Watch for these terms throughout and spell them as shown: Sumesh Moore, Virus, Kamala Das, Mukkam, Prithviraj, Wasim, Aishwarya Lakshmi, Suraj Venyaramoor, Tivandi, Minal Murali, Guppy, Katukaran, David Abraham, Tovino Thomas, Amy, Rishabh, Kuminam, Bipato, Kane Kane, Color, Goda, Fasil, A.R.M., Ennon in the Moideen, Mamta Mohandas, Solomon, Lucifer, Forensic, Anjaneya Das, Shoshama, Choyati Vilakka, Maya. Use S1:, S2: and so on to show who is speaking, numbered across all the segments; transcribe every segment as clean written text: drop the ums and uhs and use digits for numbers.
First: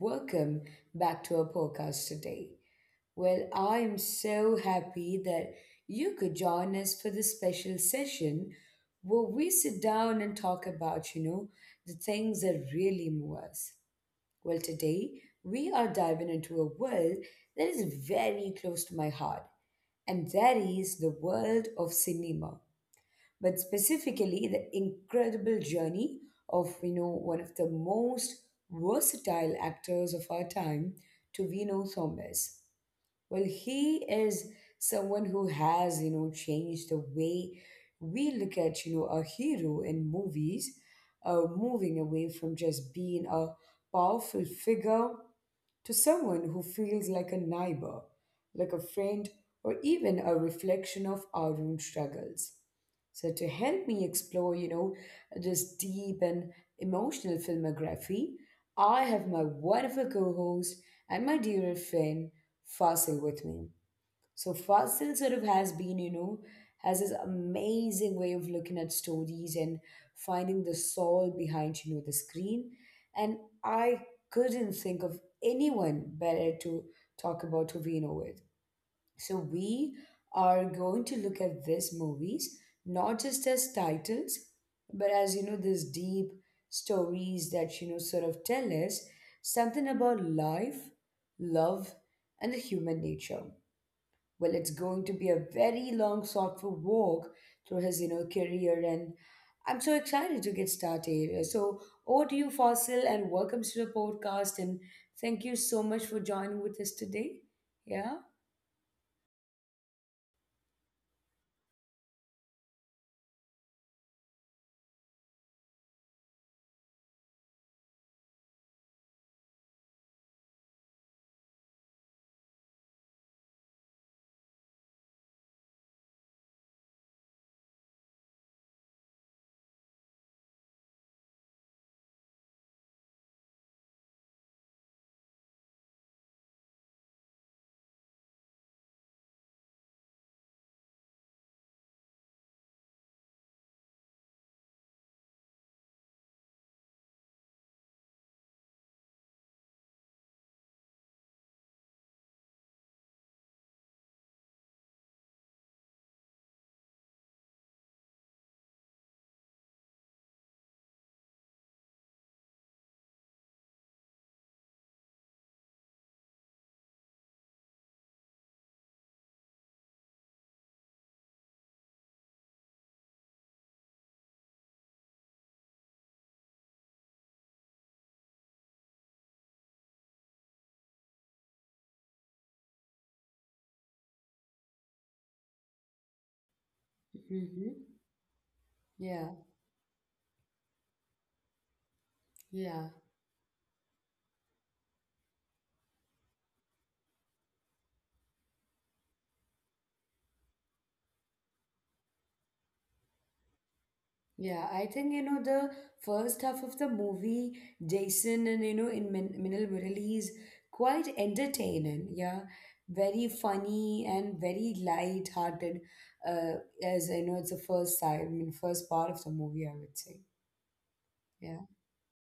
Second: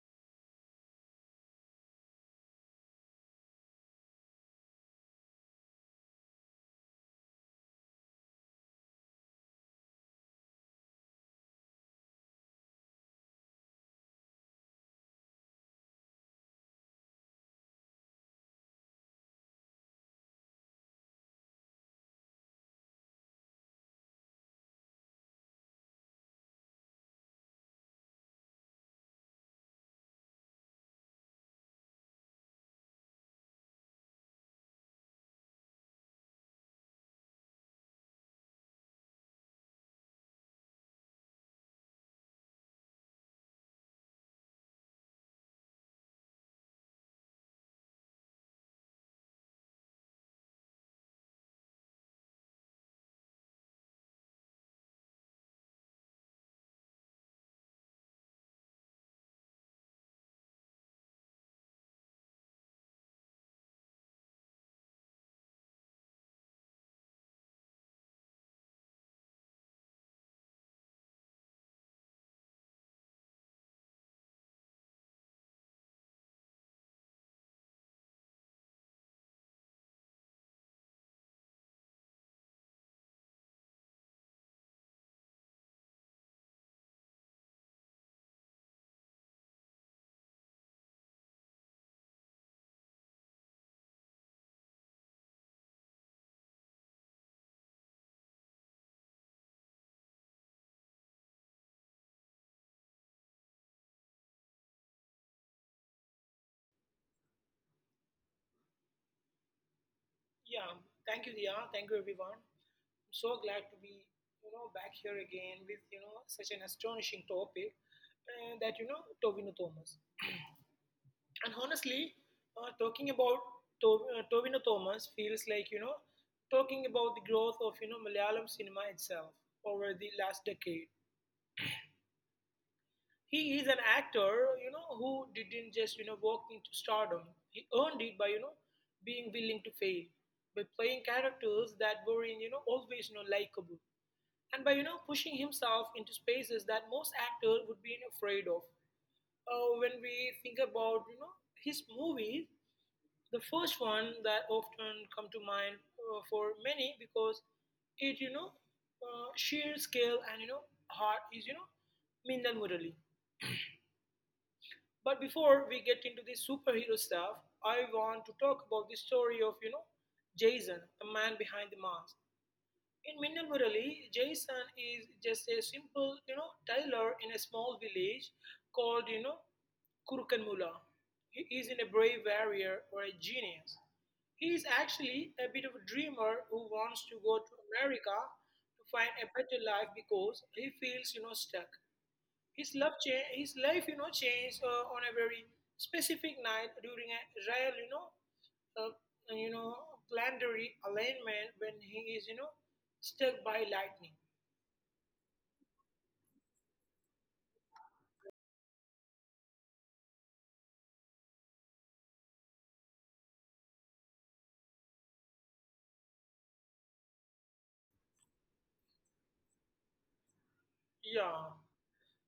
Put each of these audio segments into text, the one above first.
S1: welcome back to our podcast today. I am so happy that you could join us for this special session where we sit down and talk about, the things that really move us. Well, today we are diving into a world that is very close to my heart, and that is the world of cinema but specifically the incredible journey of one of the most versatile actors of our time to Vino Thomas. He is someone who has changed the way we look at a hero in movies, moving away from just being a powerful figure to someone who feels like a neighbor, like a friend, or even a reflection of our own struggles. So to help me explore, this deep and emotional filmography, I have my wonderful co-host and my dear friend Fasil with me. So Fasil sort of has been, has this amazing way of looking at stories and finding the soul behind, the screen. And I couldn't think of anyone better to talk about Tovino with. So we are going to look at these movies not just as titles, but as these deep stories that sort of tell us something about life, love, and the human nature. Well, it's going to be a very long, thoughtful walk through his, career, and I'm so excited to get started. So, over to you, Fossil, and welcome to the podcast. And thank you so much for joining with us today. Yeah.
S2: Yeah, thank you, Dia. Thank you, everyone. I'm so glad to be, back here again with, such an astonishing topic that, Tovino Thomas. And honestly, talking about Tovino Thomas feels like, talking about the growth of, Malayalam cinema itself over the last decade. He is an actor, who didn't just, walk into stardom. He earned it by, being willing to fail, by playing characters that were, always, likable, and by pushing himself into spaces that most actors would be afraid of. When we think about his movies, the first one that often come to mind for many because it you know sheer scale and heart is Mindan Murali. But before we get into the superhero stuff, I want to talk about the story of Jason, the man behind the mask. In Minna Murali, Jason is just a simple, tailor in a small village called, Kurukanmula. He isn't a brave warrior or a genius. He is actually a bit of a dreamer who wants to go to
S1: Hmm.
S2: America to find
S1: Yeah.
S2: a better life because he feels, stuck.
S1: Yeah.
S2: His life, changed on a very specific night during a rare, uh, you know, planetary alignment when he is, struck by lightning.
S1: Yeah, I think the first half of the movie, Jason and in Min Minal Murali is quite entertaining. Yeah, very funny and very light-hearted. Uh, as I know, it's the first side, I mean, first part of the movie, I would say.
S2: Yeah.
S1: Yeah.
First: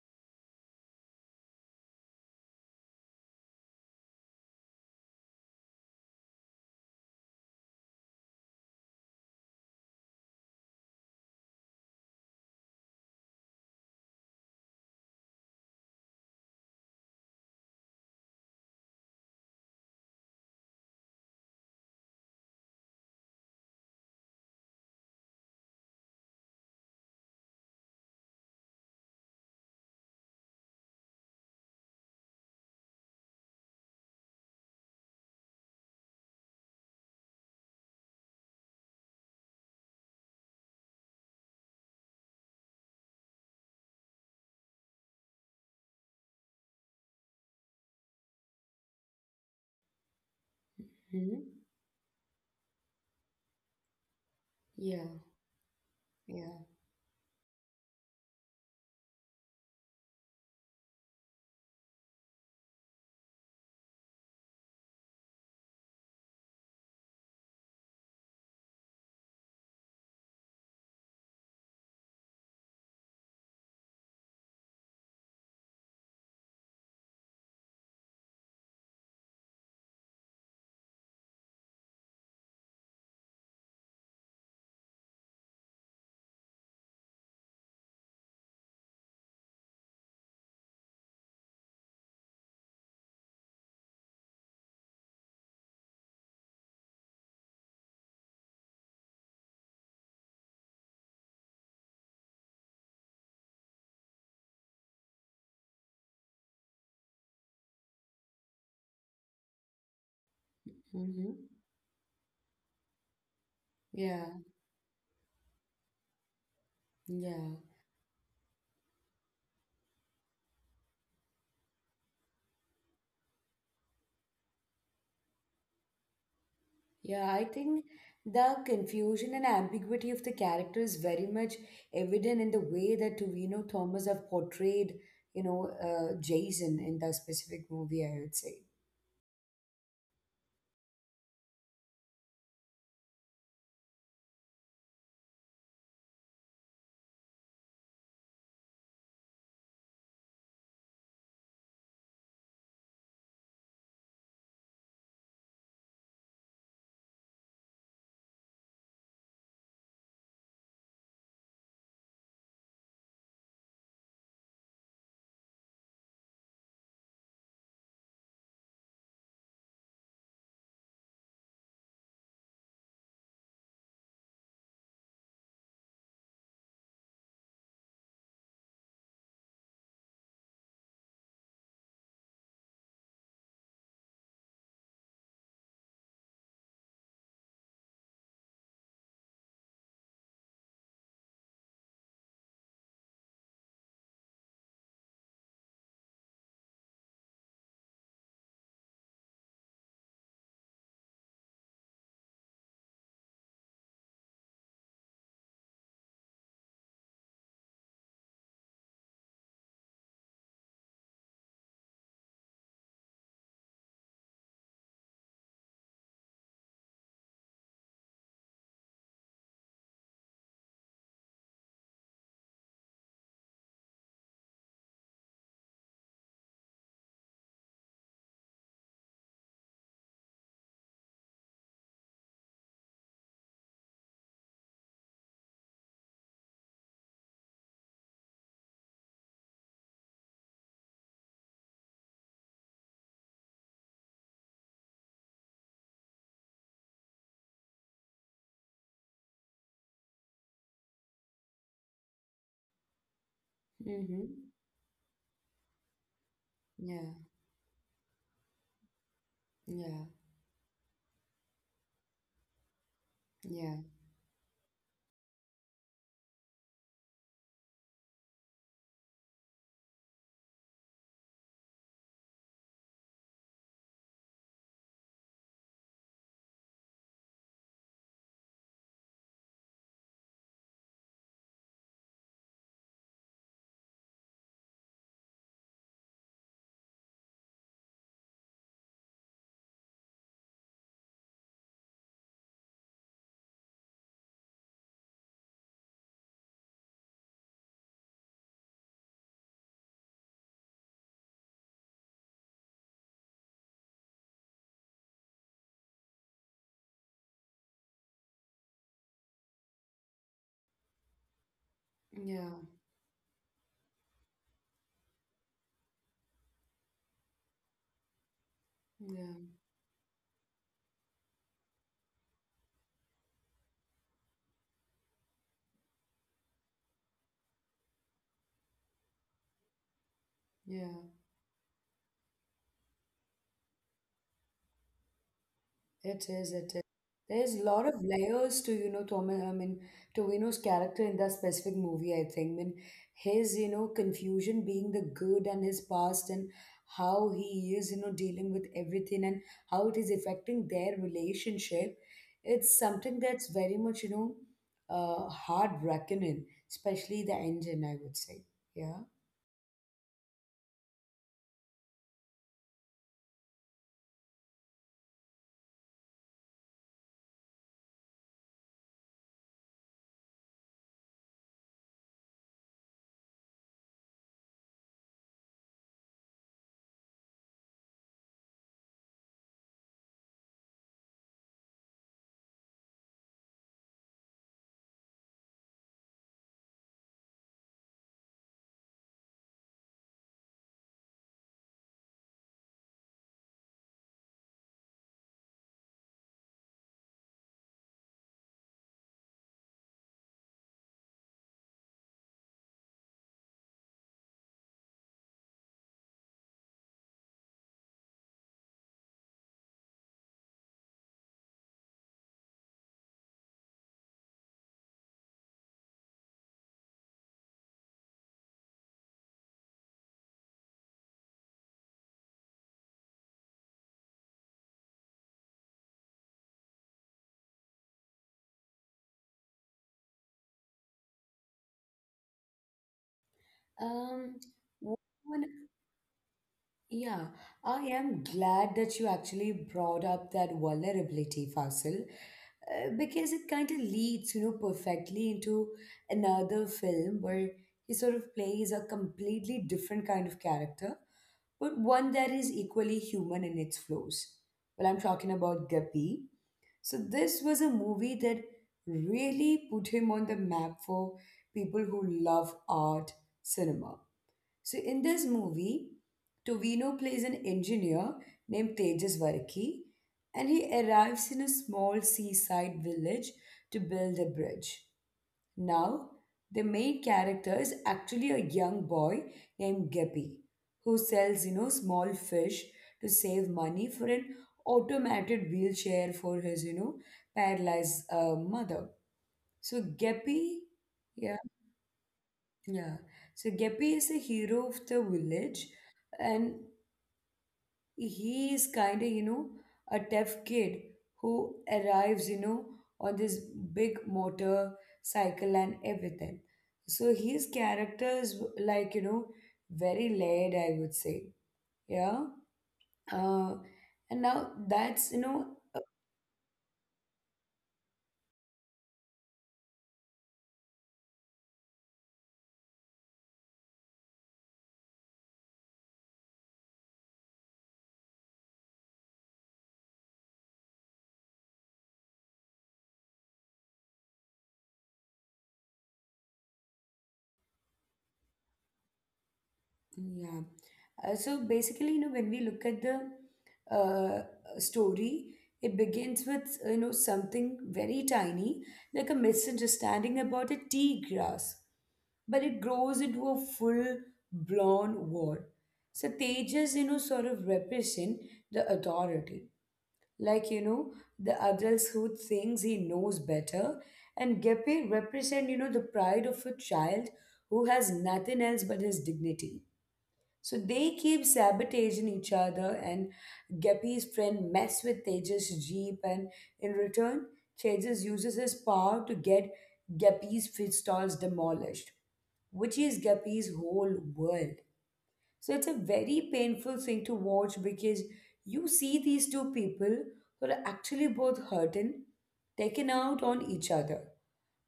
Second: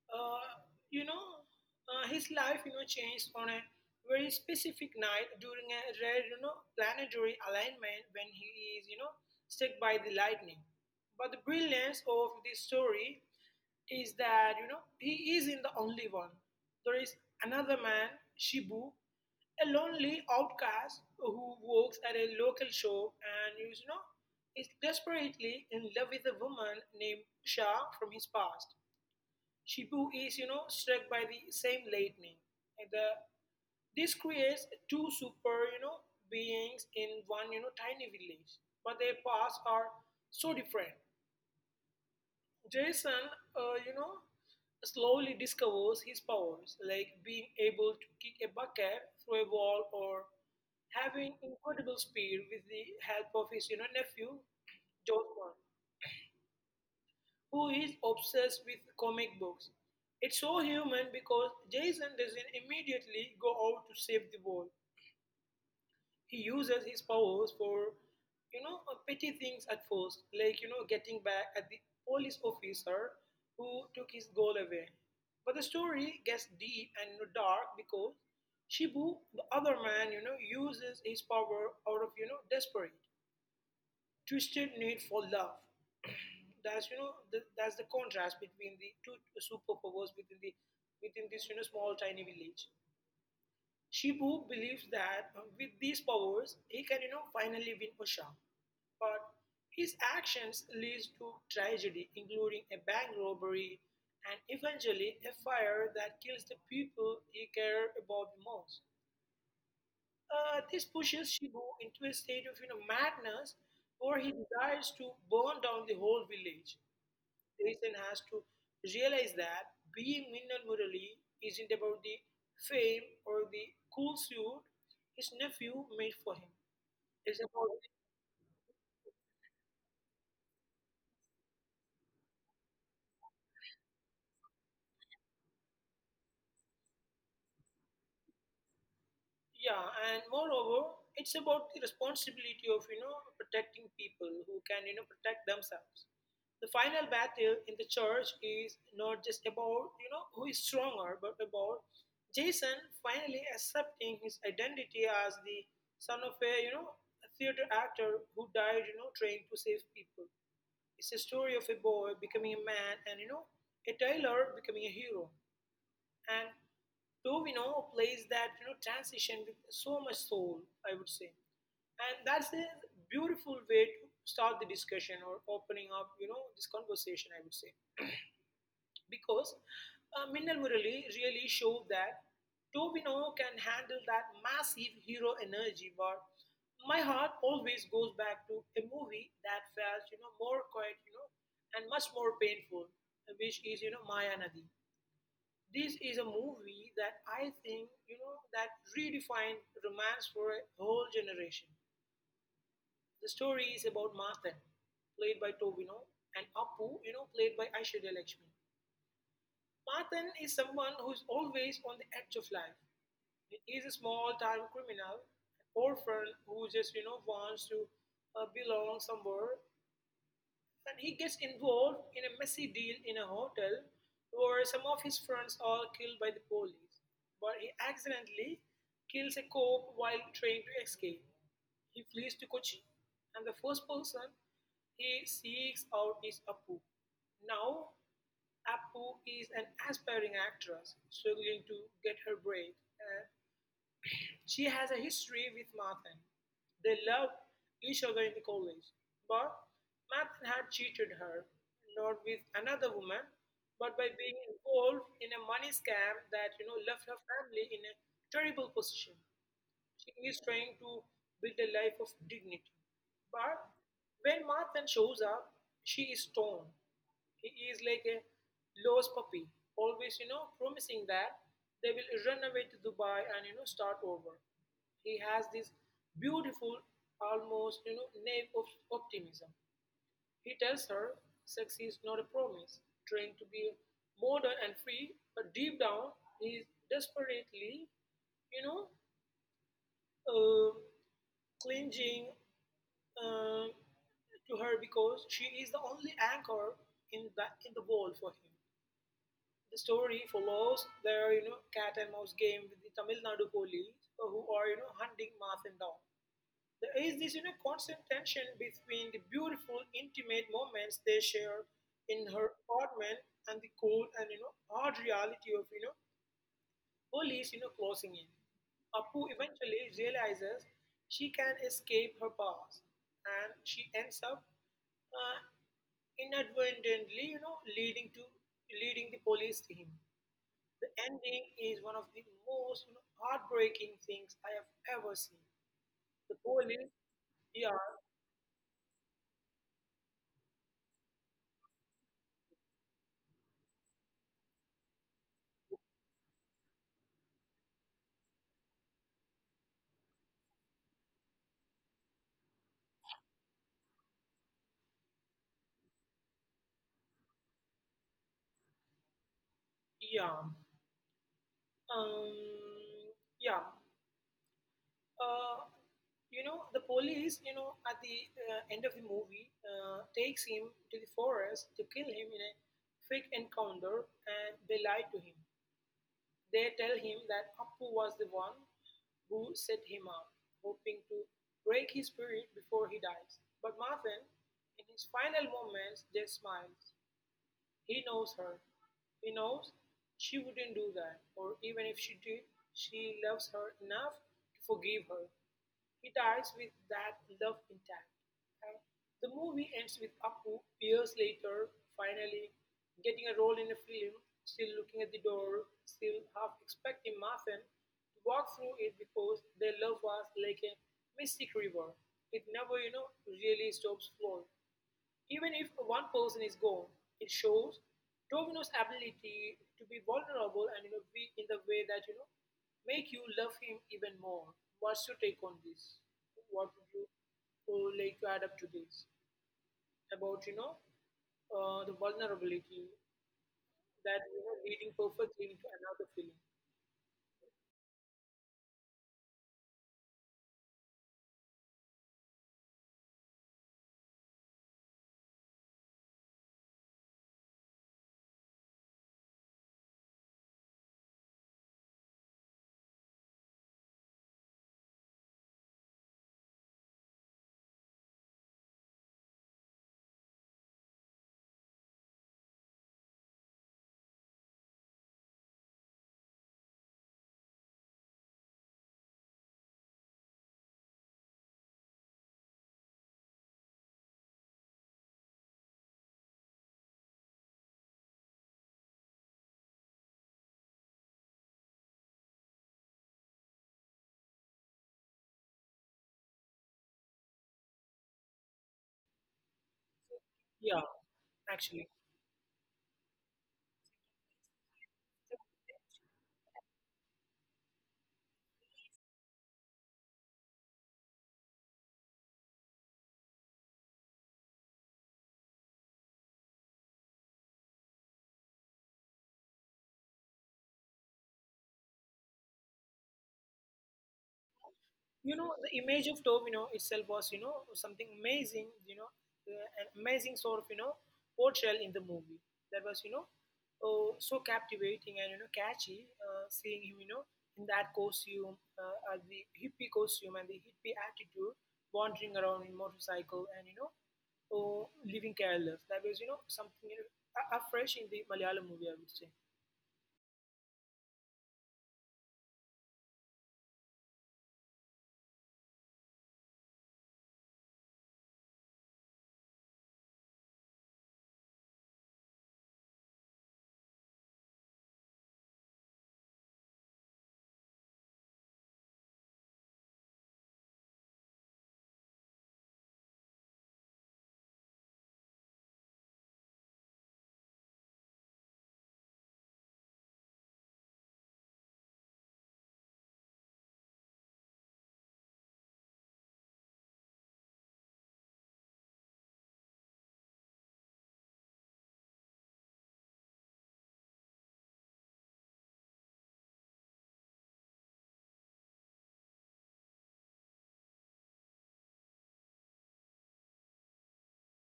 S2: Uh, you know, his life, changed on a very specific night during a rare, planetary alignment when he is, struck by the lightning. But the brilliance of this story is that he isn't the only one. There is another man, Shibu, a lonely outcast who works at a local shop and is you know is desperately in love with a woman named Shah from his past. Shibu is struck by the same lightning. And the- this creates two super beings in one tiny village, but their paths are so different. Jason, uh, you know, slowly discovers his powers, like being able to kick a bucket through a wall or having
S1: Hmm.
S2: incredible speed with the help of his, nephew,
S1: Yeah.
S2: Joshua,
S1: Yeah.
S2: who is obsessed with comic books. It's so human because Jason doesn't immediately go out to save the world. He uses his powers for, petty things at first, like, getting back at the police officer who took his goal away. But the story gets deep and dark because Shibu, the other man, uses his power out of, desperate, twisted need for love. That's the contrast between the two superpowers within the within this small tiny village. Shibu believes that with these powers, he can, finally win Osha. But his actions leads to tragedy, including a bank robbery and eventually a fire that kills the people he cared about the most. This pushes
S1: Hmm.
S2: Shibu into a state of, madness, where
S1: Yeah.
S2: he decides to burn down the whole village.
S1: Yeah.
S2: Citizen has to realize that being Minnal Murali isn't about the fame or the cool suit his nephew made for him.
S1: Yeah,
S2: It's
S1: I
S2: about—
S1: think the confusion and ambiguity of the character is very much evident in the way that Tuvino Thomas have portrayed, Jason in that specific movie, I would say.
S2: yeah, and moreover, it's about the responsibility of protecting people who can protect themselves. The final battle in the church is not just about who is stronger, but about Jason finally accepting his identity as the son of a a theater actor who died trying to save people. It's a story of a boy becoming a man and a tailor becoming a hero, and Tovino plays that transition with so much soul, I would say, and that's a beautiful way to start the discussion or opening up this conversation, I would say, because Minnal Murali really showed that Tovino can handle that massive hero energy, but my heart always goes back to a movie that felt more quiet, and much more painful, which is Maya. This is a movie that I think, that redefined romance for a whole generation. The story is about Mathan, played by Tobino, and Appu, played by Aishwarya Lakshmi. Mathan is someone who is always on the edge of life. He is a small-time criminal, an orphan who just, wants to belong somewhere. And he gets involved in a messy deal in a hotel where some of his friends are killed by the police. But he accidentally kills a cop while trying to escape. He flees to Kochi, and the first person he seeks out is Appu. Now, Appu is an aspiring actress struggling to get her break, and she has a history with Mathan. They loved each other in the college, but Mathan had cheated her, not with another woman, but by being
S1: Mm-hmm.
S2: involved in a money scam that left her
S1: Yeah,
S2: family in a terrible position.
S1: yeah,
S2: She is trying to build a life of dignity. But
S1: yeah,
S2: when Marthan shows up, she is torn. He is like a lost puppy, always, promising that they will run away to Dubai and, start over. He has this beautiful, almost, naive of optimism. He tells her sex is not a promise, trying to be modern and free, but deep down, he is desperately, you know, uh, clinging uh, to her because she is the only anchor in the world for him. The story follows their cat and mouse game with the Tamil Nadu police who are hunting Marthin down. There is this constant tension between the beautiful intimate moments they share in her
S1: yeah,
S2: apartment and the cold and hard reality of police, closing in. Appu
S1: yeah,
S2: eventually realizes she can escape her past, and she ends up uh, inadvertently, leading the police team. The
S1: yeah.
S2: ending is one of the most heartbreaking things I have ever seen. The
S1: It is, it
S2: police,
S1: is. There's
S2: yeah,
S1: a lot of layers to, Thomas, I mean, Tovino's character in that specific movie, I think. I mean, his, confusion being the good and his past and how he is, dealing with everything and how it is affecting their relationship. It's something that's very much, hard reckoning, especially the engine, I would say. Yeah.
S2: yeah, um, yeah. uh, you know the police at the end of the movie takes him to the forest to kill him in a fake encounter, and they lie to him. They tell him that Appu was the one who set him up, hoping to break his spirit before he dies. But Marvin, in his final moments, just smiles. He knows her. He knows she wouldn't do that, or even if she did, she loves her enough to forgive her. He dies with that love intact. Uh, the movie ends with Apu years later finally getting a role in a film, still looking at the door, still half expecting Marfan to walk through it because their love was like a mystic river. It never, really stops flowing. Even if one person is gone, it shows Domino's ability to be vulnerable and be in the way that make you love him even more. What's your take on this? What would you would like to add up to this about the vulnerability that
S1: Um,
S2: leading perfectly
S1: one.
S2: into another feeling?
S1: Yeah, I am glad that you actually brought up that vulnerability, Fasil, because it kind of leads, perfectly into another film where he sort of plays a completely different kind of character, but one that is equally human in its flaws. Well, I'm talking about Guppy. So this was a movie that really put him on the map for people who love art cinema. So in this movie, Tovino plays an engineer named Tejas Varki, and he arrives in a small seaside village to build a bridge. Now, the main character is actually a young boy named Guppy, who sells, small fish to save money for an automated wheelchair for his, paralyzed mother. So Guppy,
S2: Yeah, actually.
S1: yeah. So Gepi is a hero of the village, and he is kind of, a tough kid who arrives, on this big motor cycle and everything. So his character is like, very layered, I would say. Yeah. Uh, and now that's,
S2: you know the image of Domino itself was something amazing, an amazing sort of portrayal in the movie that was oh, so captivating and catchy, seeing him in that costume, the hippie costume and the hippie attitude, wandering around in motorcycle and oh, living careless. That was something afresh in the Malayalam movie, I would say.
S1: yeah. So basically, when we look at the uh, story it begins with something very tiny like a misunderstanding about a tea grass but it grows into a full blown war. So Tejas, sort of represent the authority. Like, the adults who thinks he knows better. And Gepe represent, the pride of a child who has nothing else but his dignity. So they keep sabotaging each other, and Guppy's friend mess with Tejas' jeep, and in return, Tejas uses his power to get Guppy's food stalls demolished, which is Guppy's whole world. So it's a very painful thing to watch because you see these two people who are actually both hurting, taken out on each other.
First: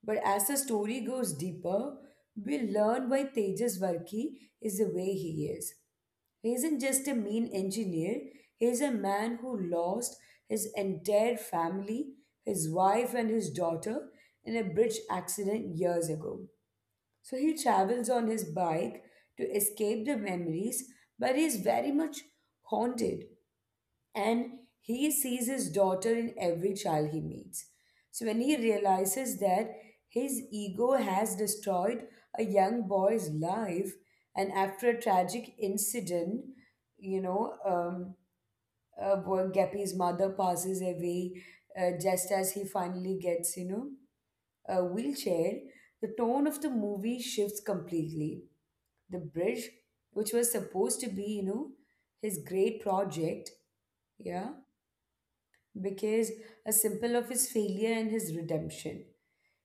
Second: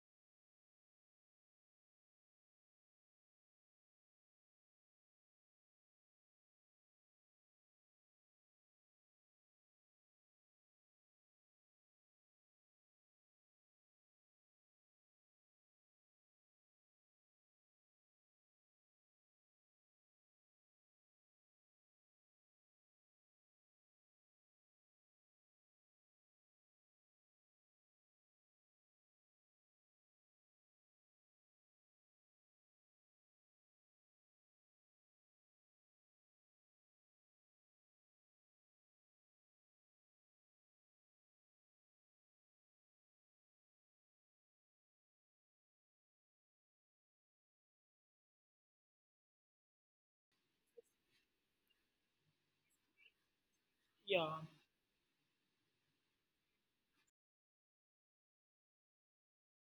S1: But as the story goes deeper, we learn why Tejas Varki is the way he is. He isn't just a mean engineer, he's a man who lost his entire family, his wife, and his daughter in a bridge accident years ago. So he travels on his bike to escape the memories, but he's very much haunted and he sees his daughter in every child he meets. So when he realizes that his ego has destroyed a young boy's life, and after a tragic incident, you know, um, where Guppy's mother passes away just as he finally gets, a wheelchair, the tone of the movie shifts completely. The bridge, which was supposed to be, his great project,
S2: Yeah,
S1: yeah, because a symbol of his failure and his redemption.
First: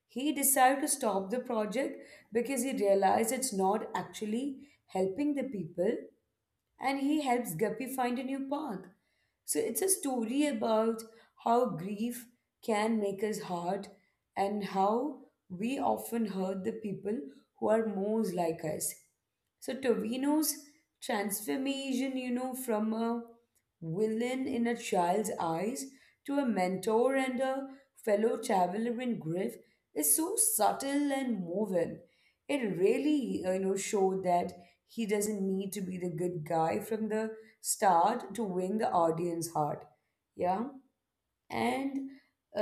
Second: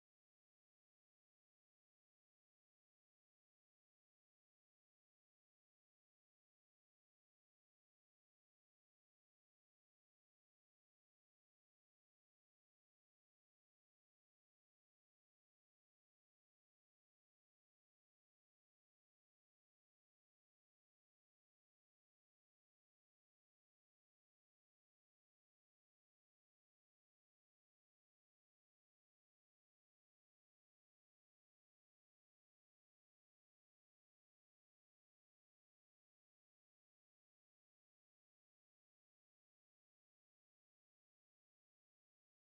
S1: He decided to stop the project because he realized it's not actually helping the people, and he helps Guppy find a new path. So it's a story about how grief can make us hard and how we often hurt the people who are most like us. So Torino's transformation, from a villain in a child's eyes to a mentor and a fellow traveler in grief is so subtle and moving. It really showed that he doesn't need to be the good guy from the start to win the audience heart. Yeah. and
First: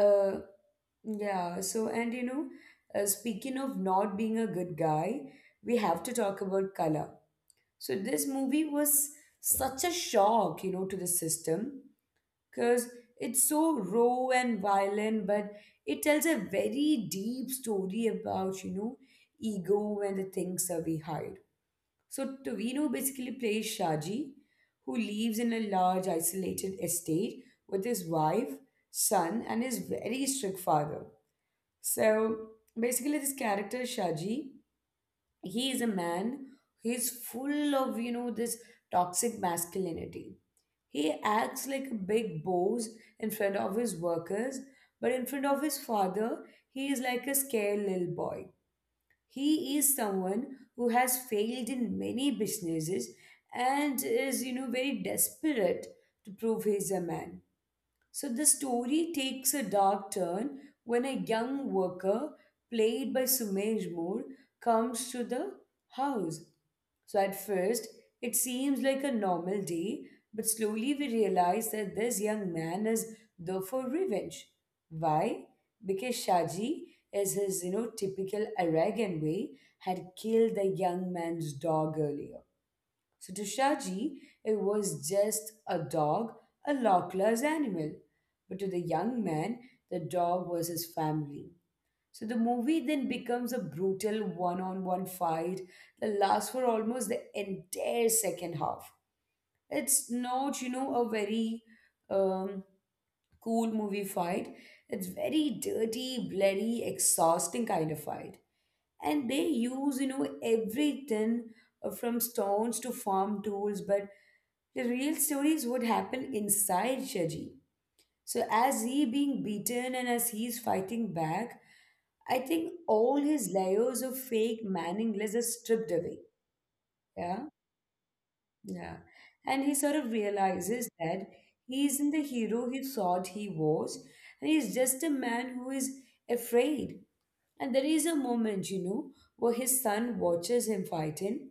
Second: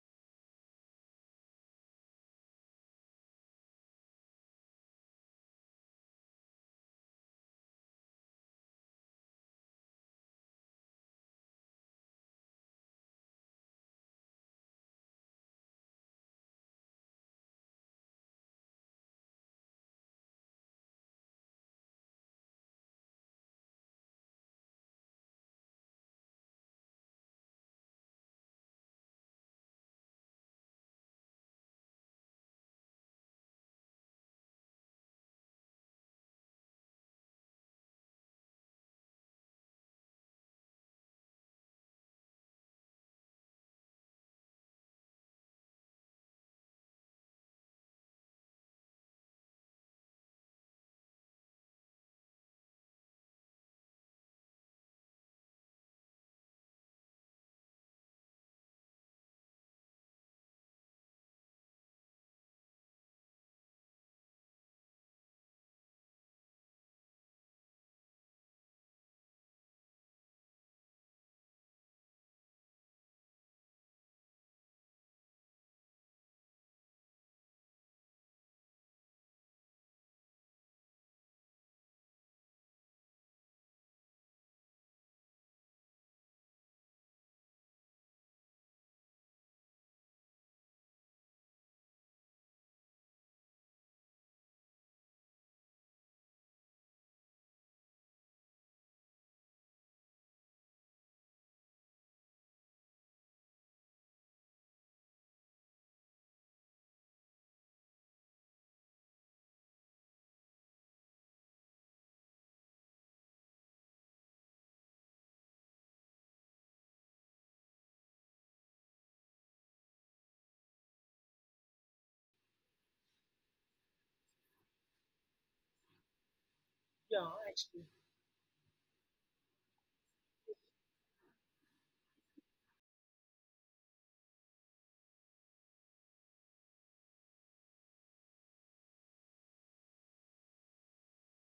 S1: uh yeah so and you know Speaking of not being a good guy, we have to talk about color. So this movie was such a shock to the system because it's so raw and violent, but it tells a very deep story about, ego and the things that we hide. So Tovino basically plays Shaji, who lives in a large isolated estate with his wife, son, and his very strict father. So basically, this character Shaji, he is a man, he's full of this toxic masculinity. He acts like a big boss in front of his workers, but in front of his father he is like a scared little boy. He is someone who has failed in many businesses and is very desperate to prove he's a man. So the story takes a dark turn when a young worker, played by Sumesh Moore, comes to the house. So at first, it seems like a normal day, but slowly we realize that this young man is there for revenge. Why? Because Shaji, as his typical Aragon way, had killed the young man's dog earlier. So to Shaji, it was just a dog, a lawless animal. But to the young man, the dog was his family. So the movie then becomes a brutal one-on-one fight that lasts for almost the entire second half. It's not, you know, a very um, cool movie fight. It's very dirty, bloody, exhausting kind of fight and they use everything from stones to farm tools but the real stories would happen inside Shaji. So as he being beaten and as he's fighting back, I think all his layers of fake manningless are stripped away.
S2: yeah,
S1: Yeah,
S2: actually,
S1: yeah. And he sort of realizes that he isn't the hero he thought he was, and he's just a man who is afraid. And there is a moment, where his son watches him fight him,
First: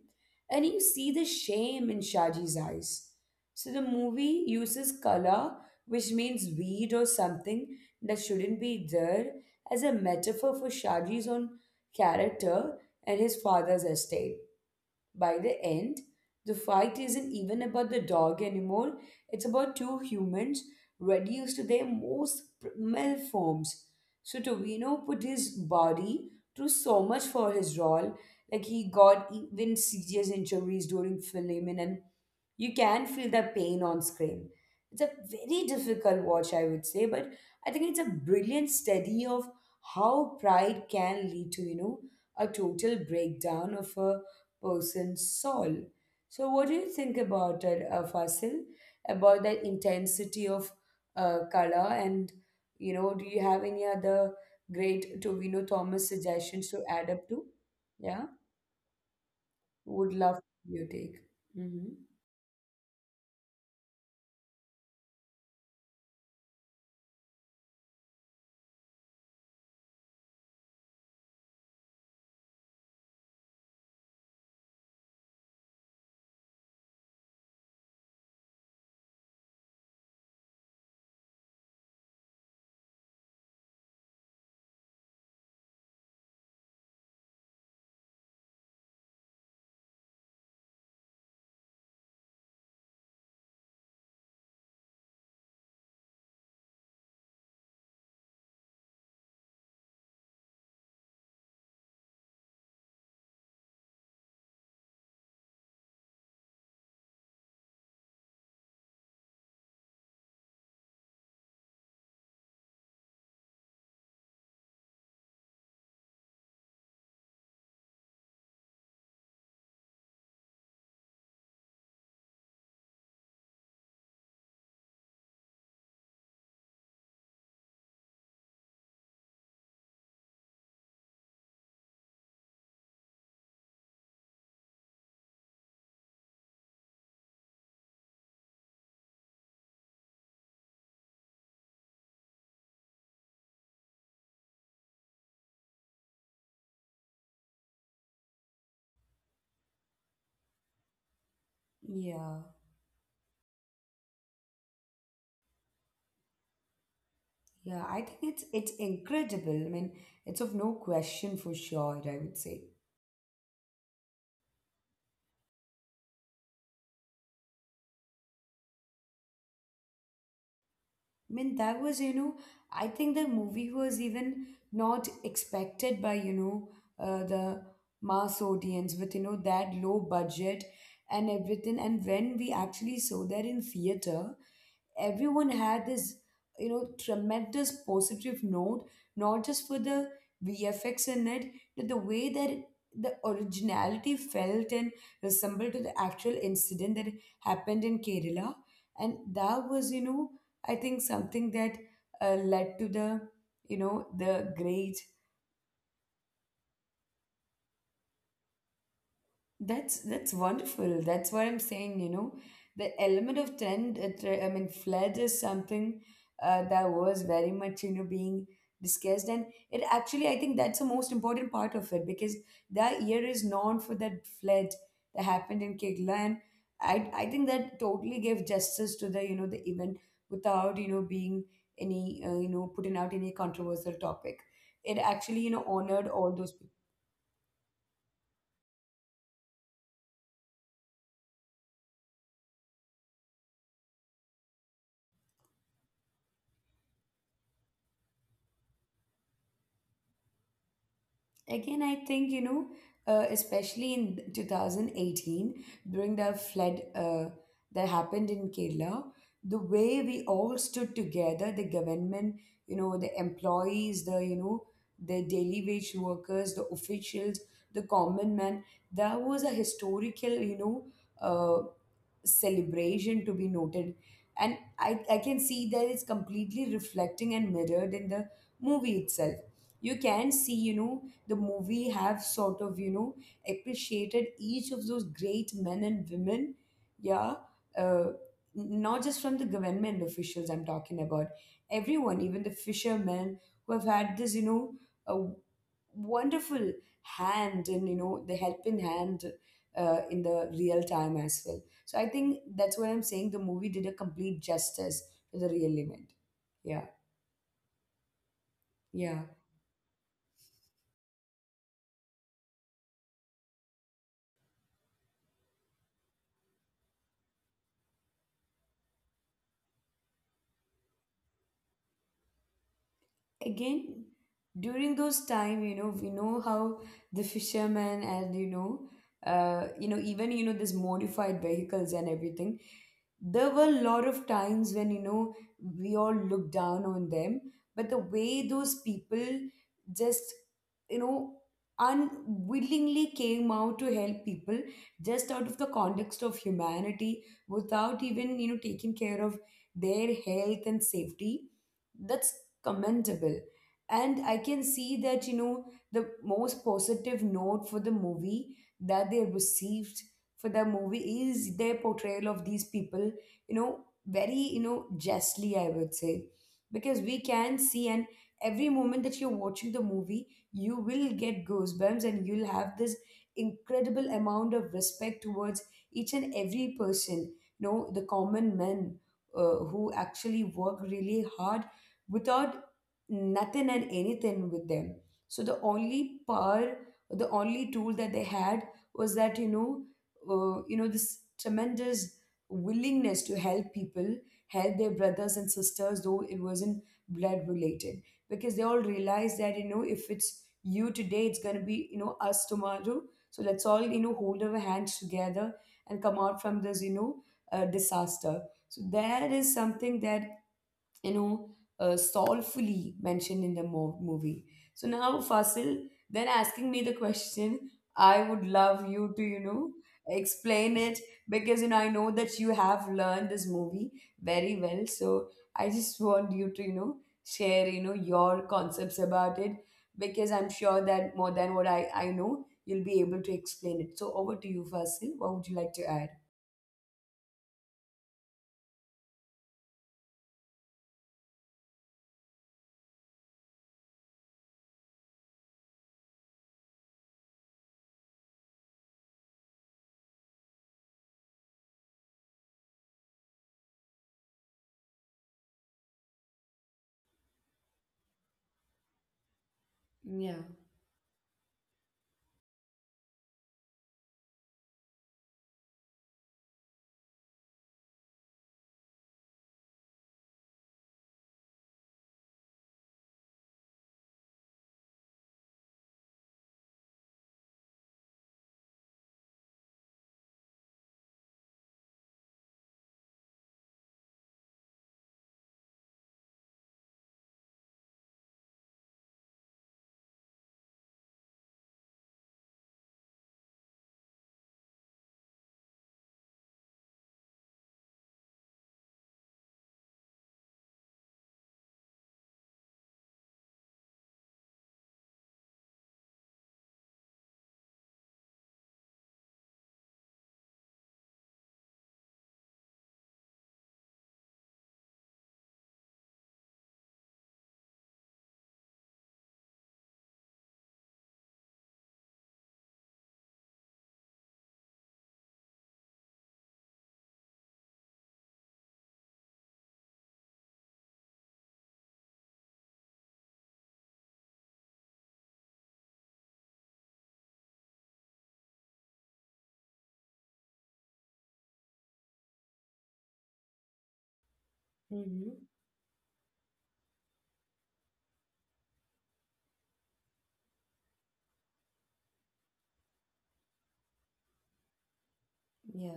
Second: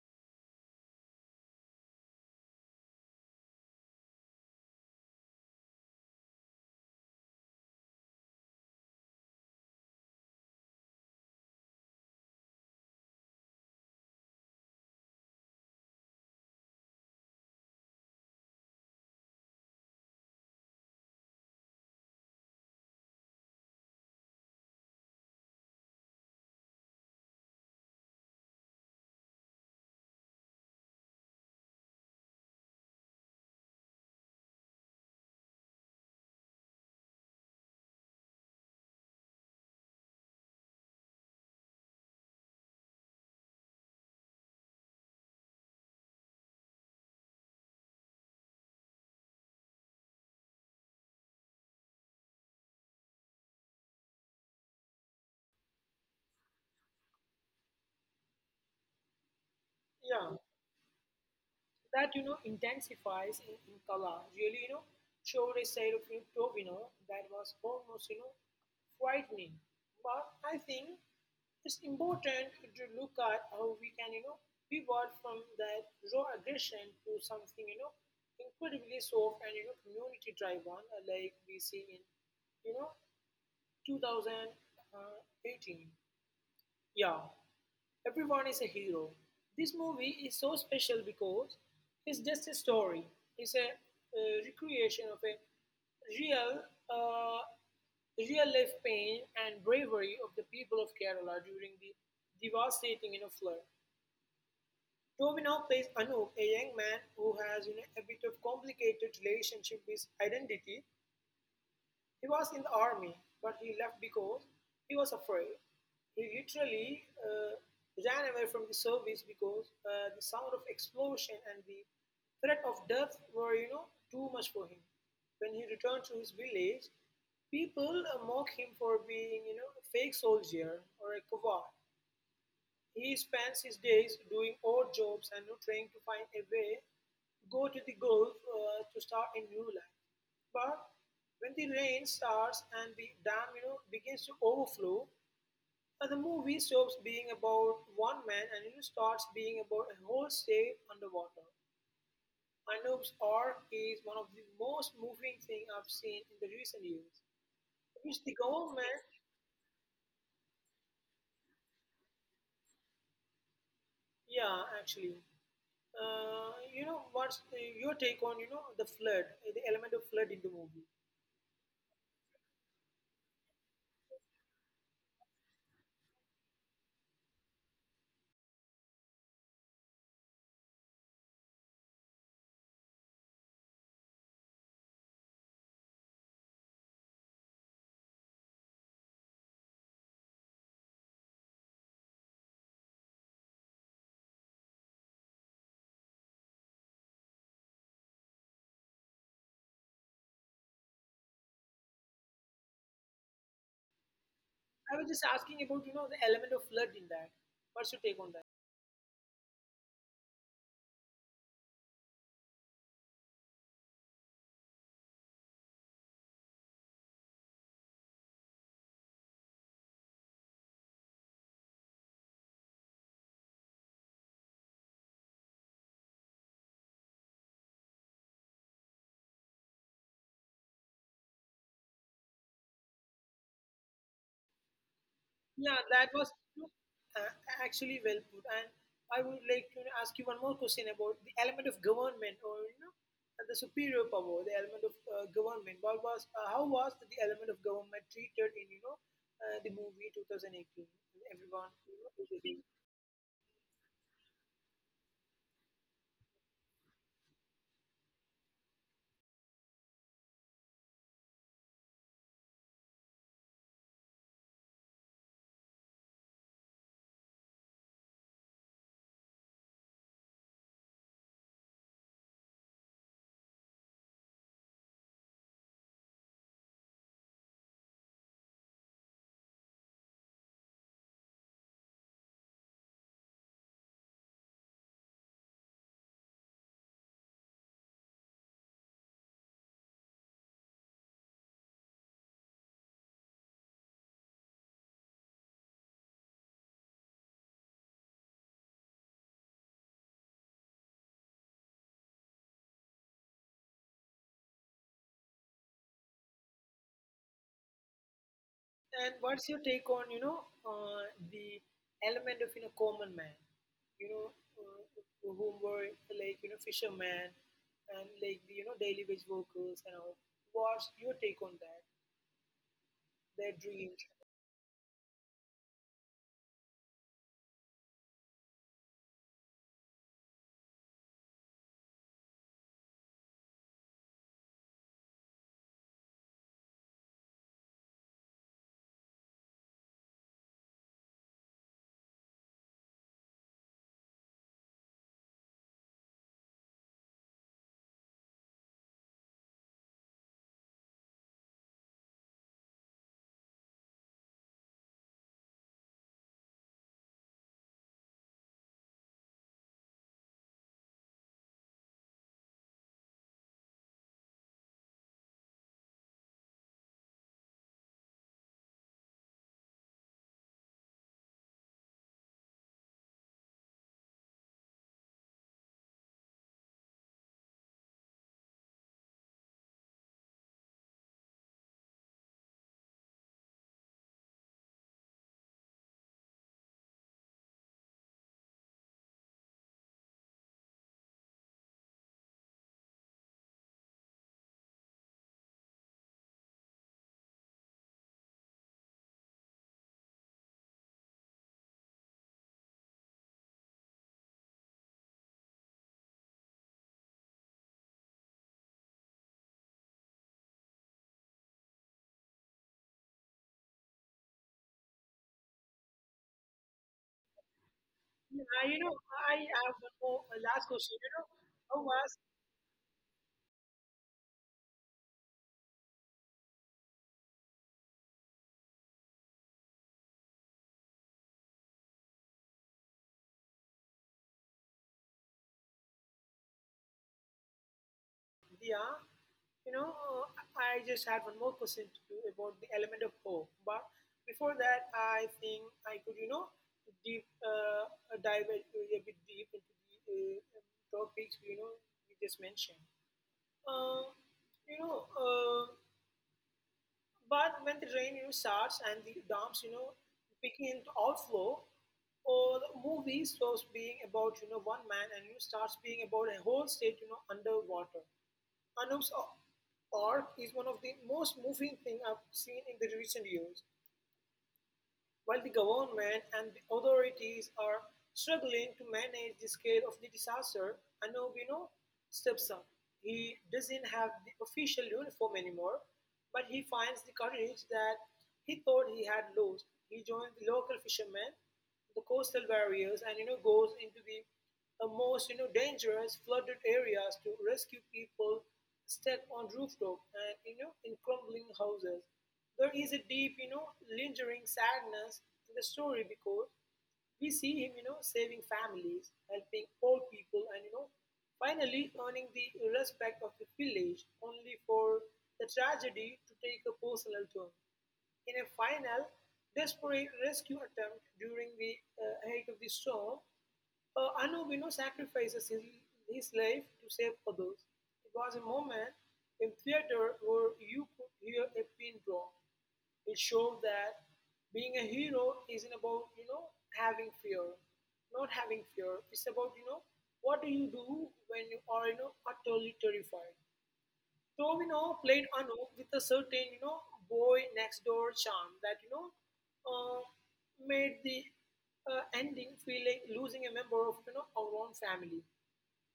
S1: and you see the shame in Shaji's eyes. So the movie uses color, which means weed or something that shouldn't be there, as a metaphor for Shaji's own character and his father's estate. By the end, the fight isn't even about the dog anymore, it's about two humans reduced to their most primal forms. So Tovino put his body through so much for his role, like he got even serious injuries during filming and you can feel the pain on screen. It's a very difficult watch, I would say, but I think it's a brilliant study of how pride can lead to, a total breakdown of a person's soul. So, what do you think about it, Fasil, about that intensity of color? And, do you have any other great Tovino Thomas suggestions to add up to? Yeah, would
S2: yeah,
S1: love your take. Hmm.
S2: that intensifies in color, really showed a side of you Tovino that was almost frightening. But I think it's important to look at how we can pivot from that raw aggression to something incredibly soft and community driven, like we see in you know 2018. Yeah. Everyone is a hero. This movie is so special because it's just a story, it's a, recreation of a real, uh, real life pain and bravery of the people of Kerala during the devastating flood. Tovino plays Anup, a young man who has, a bit of complicated relationship with identity. He was in the army, but he left because he was afraid. He literally ran away from the service because the sound of explosion and the threat of death were, too much for him. When he returned to his village, people mock him for being, a fake soldier or a coward. He spends his days doing odd jobs and not trying to find a way to go to the Gulf to start a new life. But when the rain starts and the dam begins to overflow, the movie stops being about one man and it starts being about a whole state underwater.
S1: Yeah.
S2: Anub's arc is one of the most moving things I've seen in the recent years,
S1: Yeah, I think
S2: which the
S1: it's
S2: government,
S1: incredible. I mean, it's of no question for sure, I would say.
S2: yeah, actually. What's your take on the flood, the element of flood in the movie?
S1: I mean, that was, I think the movie was even not expected by, the mass audience with, that low budget and everything. And when we actually saw that in theater, everyone had this tremendous positive note, not just for the vfx in it, but the way that the originality felt and resembled to the actual incident that happened in Kerala. And that was, I think, something that led to the, the
S2: I
S1: great—
S2: was just asking about the element of flood in that. What's your take on that?
S1: That's wonderful. That's what I'm saying. You know, the element of I mean, flood is something that was very much, being discussed, and it actually, I think, that's the most important part of it, because that year is known for that flood that happened in Kegla. And I think that totally gave justice to the, the event, without being any putting out any controversial topic. It actually,
S2: Yeah,
S1: honored
S2: that was
S1: all those
S2: you know,
S1: people.
S2: uh, actually well put. And I would like to ask you one more question about the element of government, or the superior power, the element of government. What was how was the element of government treated in the movie 2018? Everyone,
S1: Again, I
S2: you
S1: think, you
S2: know,
S1: know, especially in 2018, during the flood that happened in Kerala, the way we all stood together, the government, you know, the employees, the, you know, the daily wage workers, the officials, the common man, that was a historical, you know, uh, celebration to be noted. And I can see that it's completely reflecting and mirrored in the movie itself. You can see, you know, the movie have sort of, you know, appreciated each of those great men and women, yeah, uh, not just from the government officials I'm talking about, everyone, even the fishermen who have had this, you know, a wonderful hand and, you know, the helping hand in the real time as well. So I think that's what I'm saying. The movie did a complete justice to the real event. Yeah.
S2: And
S1: Yeah.
S2: what's your take on the element of common man, you know uh, whom were like fishermen and like the daily wage workers and all. What's your take on that? Their dreams.
S1: Again, during those time, you know, we know how the fishermen and, you know, even, you know, this modified vehicles and everything, there were a lot of times when, you know, we all looked down on them. But the way those people just, you know, unwillingly came out to help people, just out of the context of humanity, without even, you know, taking care of their health and safety, that's commendable. And I can see that, you know, the most positive note for the movie that they received for the movie is their portrayal of these people, you know, very, you know, justly, I would say, because we can see, and every moment that you're watching the movie, you will get goosebumps and you'll have this incredible amount of respect towards each and every person, you know, the common men, who actually work really hard without nothing and anything with them. So the only power, the only tool that they had was that, you know, you know, this tremendous willingness to help people, help their brothers and sisters, though it wasn't blood related, because they all realized that, you know, if it's you today, it's gonna be, you know, us tomorrow. So let's all, you know, hold our hands together and come out from this, disaster. So that is something that, you know, soulfully mentioned in the movie. So now, Fasil, then asking me the question, I would
S2: Yeah, you
S1: love
S2: know,
S1: you to,
S2: I
S1: you know,
S2: have one more a last
S1: explain
S2: question.
S1: it,
S2: You know,
S1: because, you know,
S2: how
S1: I know
S2: was
S1: that you have learned this movie very well. So I just want you to, you know, share, you know, your concepts about it, because I'm sure that more than what I know, you'll be able to explain it. So over to you, Fasil. What would you like to add?
S2: Yeah, you know, I just had one more question to you about the element of hope. But before that, I think I could, deep dive a bit deep into the topics you just mentioned. Um, you know, uh, but when the rain starts and the dams
S1: Yeah.
S2: begin to outflow, or the movie stops being about one man and starts being about a whole state underwater. Anup's org is one of the most moving things I've seen in the recent years. While the government and the authorities are struggling to manage the scale of the disaster, Anup, steps up. He doesn't have the official uniform anymore, but he finds the courage that he thought he had lost. He joins the local fishermen, the coastal barriers, and goes into the most dangerous flooded areas to rescue people stuck on rooftop and in crumbling houses. There is a deep lingering sadness in the story because we see him saving families, helping old people, and finally earning the respect of the village only for the tragedy to take a personal turn. In a final, desperate rescue attempt during the height of the storm, Anubino sacrifices his life to save others. It was a moment in theater where you could hear a pin drop. It showed that being a hero isn't about, having fear, not having fear. It's about, what do you do when you are, utterly terrified? Tovino played
S1: Mm-hmm.
S2: Anup with a certain, boy next door charm that, uh, made the ending feel like losing a member of, our own family.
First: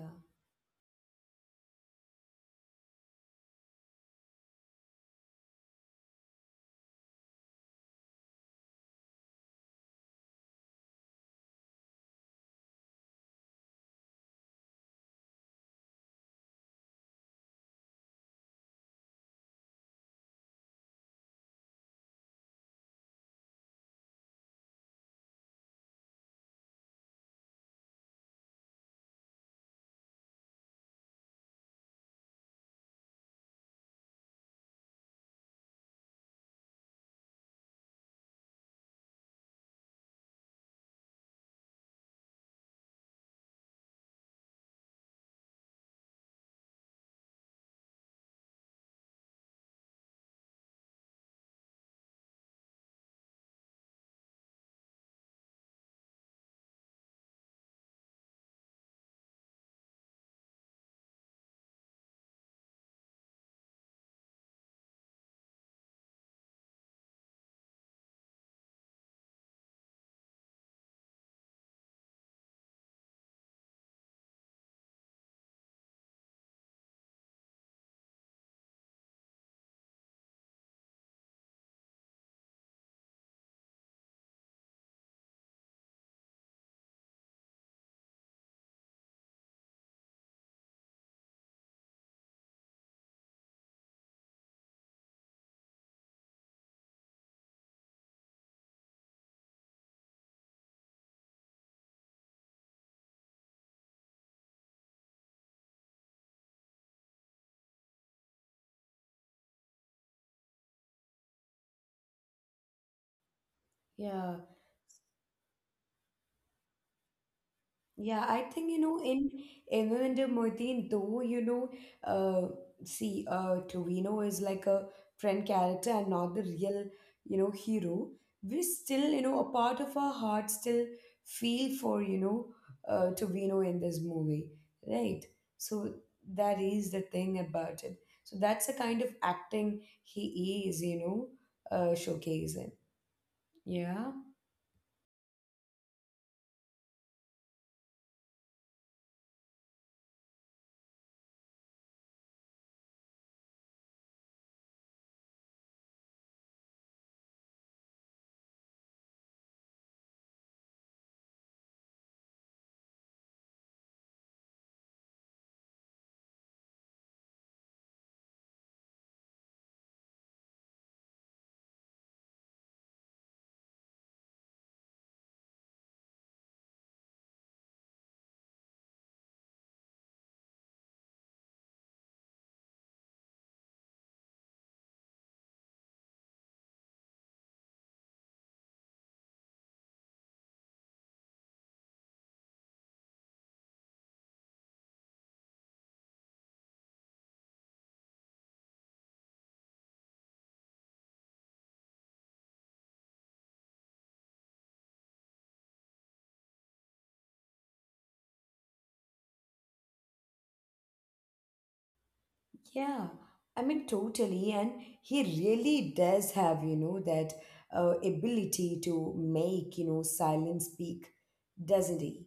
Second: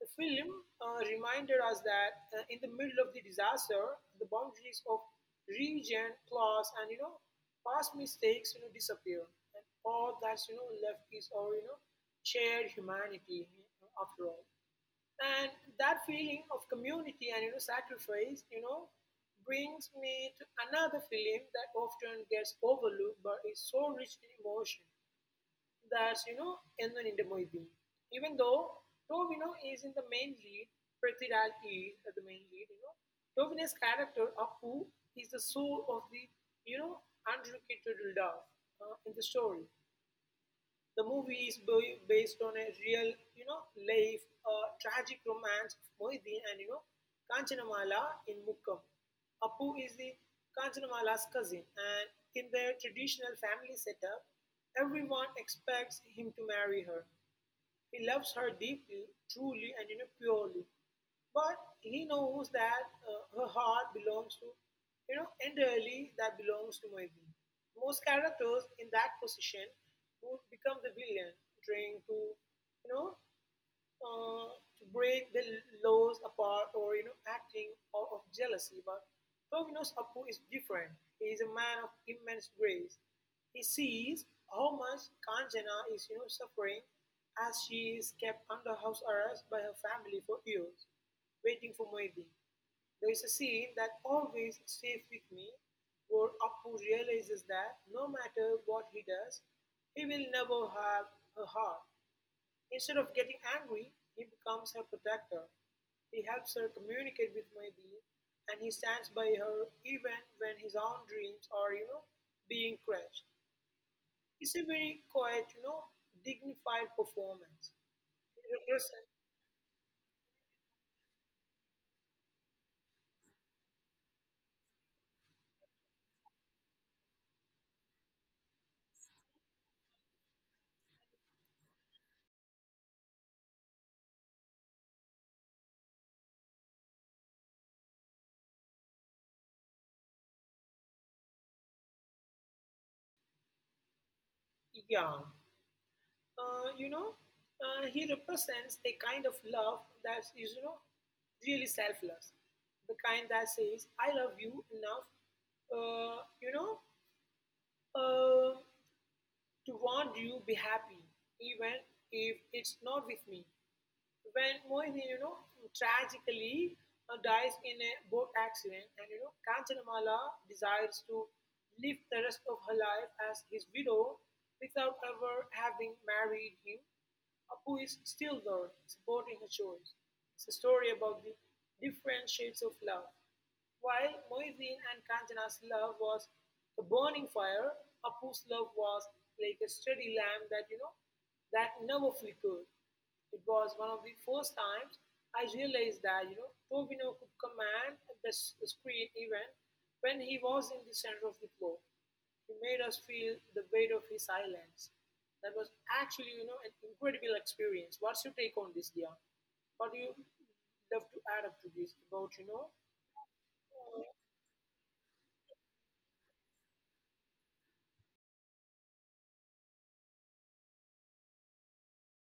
S2: The film reminded us that in the middle of the disaster, the boundaries of region, class, and, past mistakes, disappear. And all that's, left is our, shared humanity, after all. And that feeling of community and sacrifice, brings me to another film that often gets overlooked but is so rich in emotion. That's Ennon in the Moideen. Even though Tovino is in the main lead, Prithviraj is the main lead, Tovino's character Appu is the soul of the you know unrequited love in the story. The movie is based on a real, life tragic romance of Mohiddin and Kanchanamala in Mukkam. Appu is the Kanchanamala's cousin, and in their traditional family setup, everyone expects him to marry her. He loves her deeply, truly, and purely. But he knows that her heart belongs to, entirely that belongs to Maideen. Most characters in that position would become the villain, trying to, you know, to break the laws apart or acting out of jealousy, but Tominos Appu is different. He is a man of immense grace. He sees how much Kanjana is suffering as she is kept under house arrest by her family for years, waiting for Moedi. There is a scene that always stays with me where Appu realizes that no matter what he does, he will never have her heart. Instead of getting angry, he becomes her protector. He helps her communicate with Maideen and he stands by her even when his own dreams are, being crushed.
S1: Yeah.
S2: It's a very quiet, dignified performance.
S1: Yeah,
S2: He
S1: I think, you know,
S2: represents,
S1: in Evander Murdin, though, you know, uh see, Trevino is like a friend character and not the real, you know, hero. We still, you know, a part of our heart still feel for, you know, Trevino in this movie, right? So that is the thing about it. So that's the kind of acting he is, you know, showcasing. Yeah.
S2: yeah, uh, you know, he represents a kind of love that is, really selfless. The kind that says, I love you enough, uh, you know, uh, to want you be happy, even if it's not with me. When Mohini, tragically dies in a boat accident, and Kanchanamala desires to live the rest of her life as his widow without ever having married him, is still there, supporting her choice. It's a story about the different shades of love. While Muhyiddin and Kanchana's love was a burning fire, Apu's love was like a steady lamp that that never flickered. It was one of the first times I realized that Tovino could command the screen even when he was in the center of the floor. He made us feel the weight of his silence. That was actually an incredible experience. What's your take on this, Dia? What do you love to add up to this about
S1: Yeah, I mean, totally. And he really does have, you know, that ability to make, you know, silence speak, doesn't he?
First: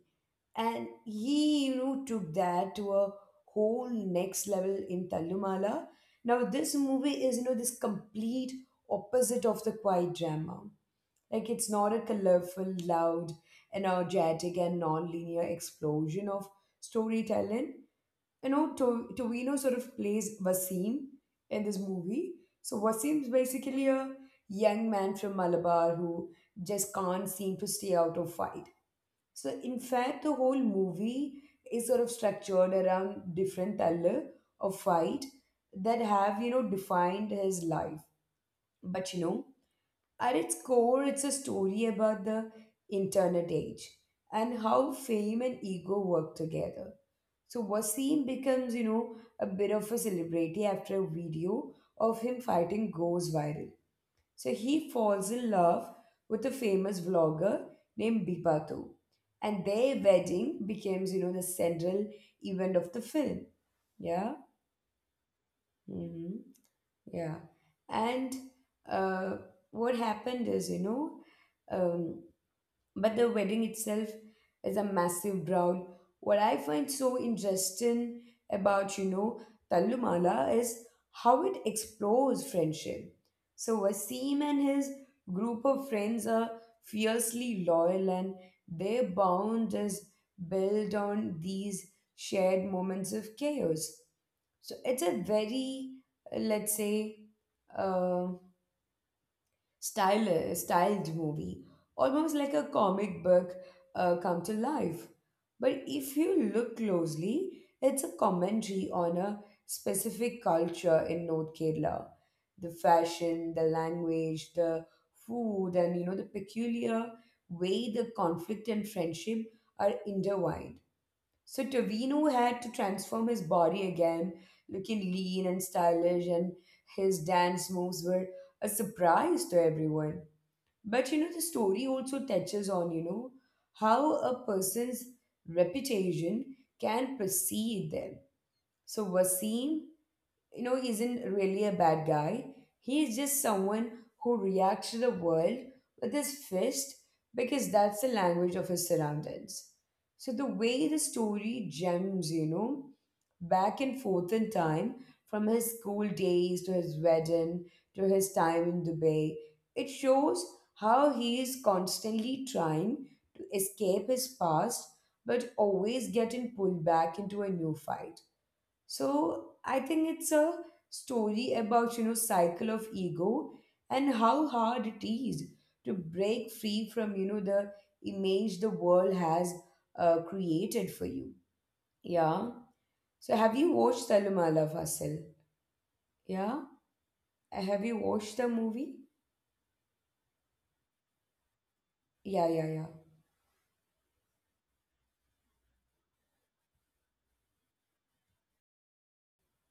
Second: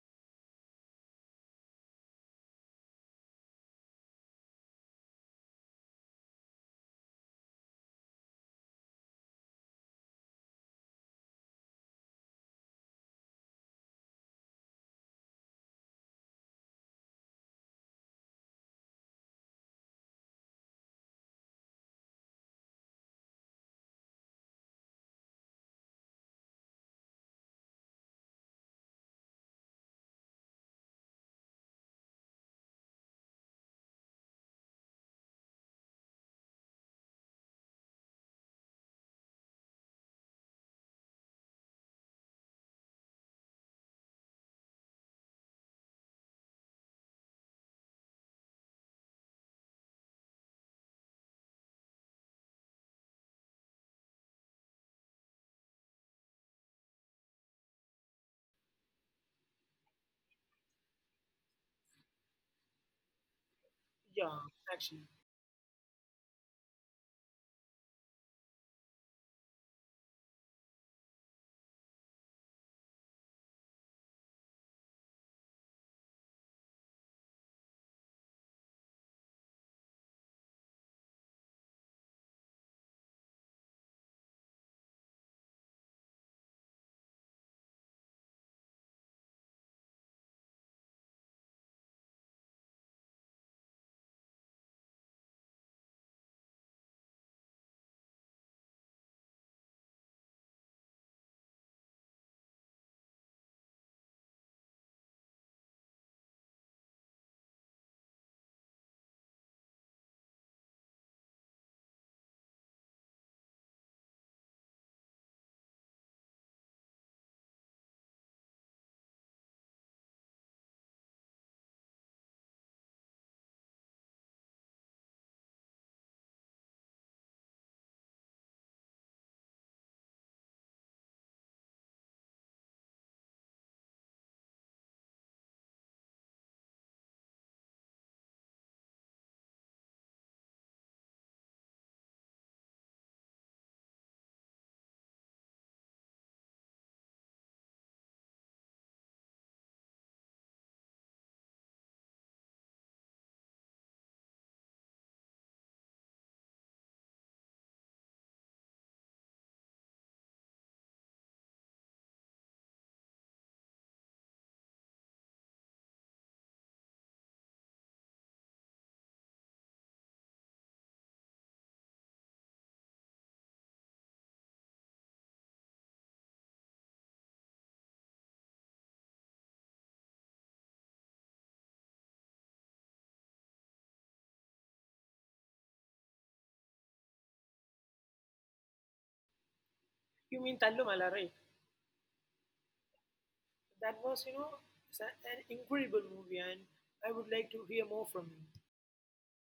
S1: And he, you know, took that to a whole next level in Tallumala. Now, this movie is, you know, this complete opposite of the quiet drama. Like, it's not a colorful, loud, energetic, and non linear explosion of storytelling. You know, Tovino sort of plays Wasim in this movie. So Wasim's basically a young man from Malabar who just can't seem to stay out of fight. So in fact, the whole movie is sort of structured around different thaler of fight that have, you know, defined his life. But you know, at its core, it's a story about the internet age and how fame and ego work together. So Wasim becomes, you know, a bit of a celebrity after a video of him fighting goes viral. So he falls in love with a famous vlogger named Bipato. And their wedding becomes, you know, the central event of the film.
S2: Yeah,
S1: Yeah.
S2: actually.
S1: Hmm. Yeah. And uh, what happened is, you know, um, but the wedding itself is a massive brawl. What I find so interesting about, you know, Tallumala is how it explores friendship. So Wasim and his group of friends are fiercely loyal and their bond is built on these shared moments of chaos. So it's a very, let's say, uh, styled movie, almost like a comic book come to life. But if you look closely, it's a commentary on a specific culture in North Kerala. The fashion, the language, the food, and you know the peculiar way the conflict and friendship are intertwined. So Tovino had to transform his body again, looking lean and stylish, and his dance moves were a surprise to everyone. But you know, the story also touches on, you know, how a person's reputation can precede them. So Wasim, you know, isn't really a bad guy. He's just someone who reacts to the world with his fist, because that's the language of his surroundings. So the way the story jumps, you know, back and forth in time, from his school days to his wedding to his time in Dubai, it shows how he is constantly trying to escape his past but always getting pulled back into a new fight. So I think it's a story about, you know, cycle of ego and how hard it is to break free from, you know, the image the world has created for you. Yeah. So have you watched Salumala, Fasil? Yeah. Have you watched the movie?
S2: You mean Tallumala, right?
S1: Yeah, yeah, yeah.
S2: That was, it's an incredible movie, and I would like to hear more from you.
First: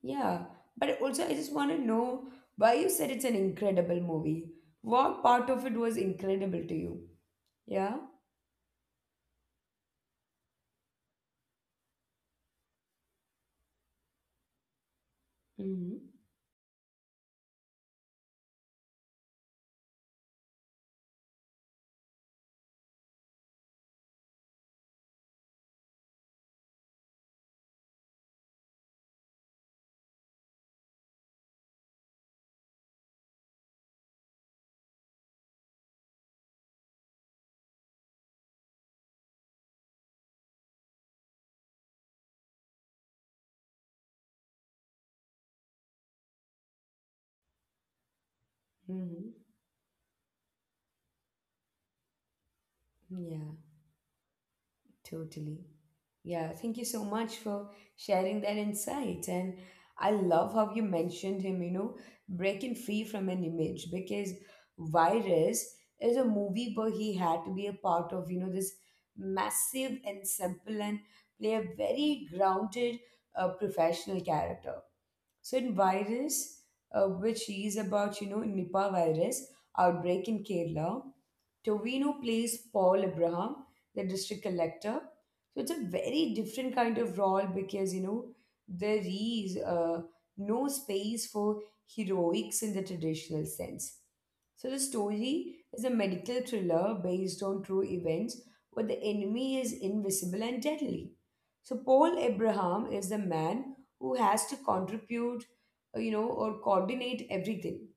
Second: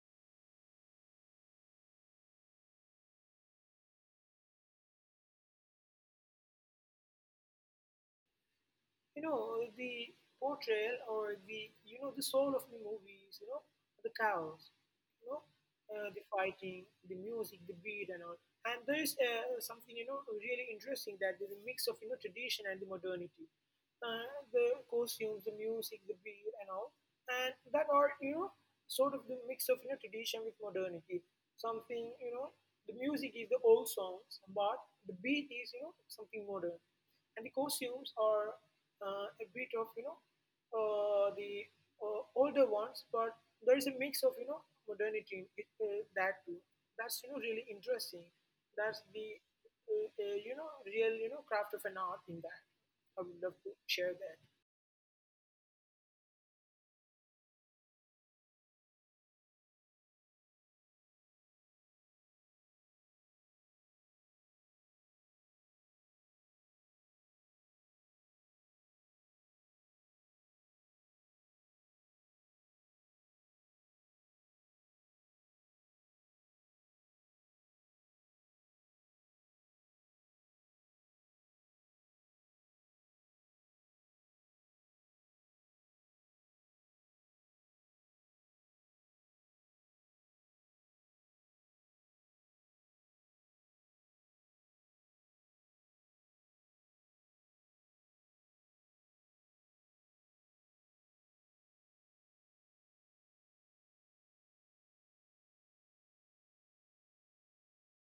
S1: Yeah. But also I just want to know why you said it's an incredible movie. What part of it was incredible to you? Yeah.
S2: You know, the portrayal or the, the soul of the movies, the chaos, you know, the
S1: Mm-hmm.
S2: fighting, the music, the beat, and all. And there is something, really interesting that there's a mix of, tradition and the modernity. And their costumes, the music, the beat, and all. And that are, sort of the mix of tradition with modernity. Something, the music is the old songs, but the beat is, something modern. And the costumes are a bit of, the older ones, but there is a mix of, modernity in it, that too. That's, really interesting. That's the,
S1: Mm-hmm.
S2: uh, uh, real, craft of an art in that. I would love
S1: Yeah.
S2: to share that.
S1: Totally. Yeah, thank you so much for sharing that insight. And I love how you mentioned him, you know, breaking free from an image, because Virus is a movie where he had to be a part of, you know, this massive ensemble and play a very grounded professional character. So in Virus, which is about, you know, Nipah virus outbreak in Kerala, Tovino plays Paul Abraham, the district collector. So it's a very different kind of role, because, you know, there is no space for heroics in the traditional sense. So the story is a medical thriller based on true events, where the enemy is invisible and deadly. So Paul Abraham is the man who has to contribute, you know, or coordinate everything,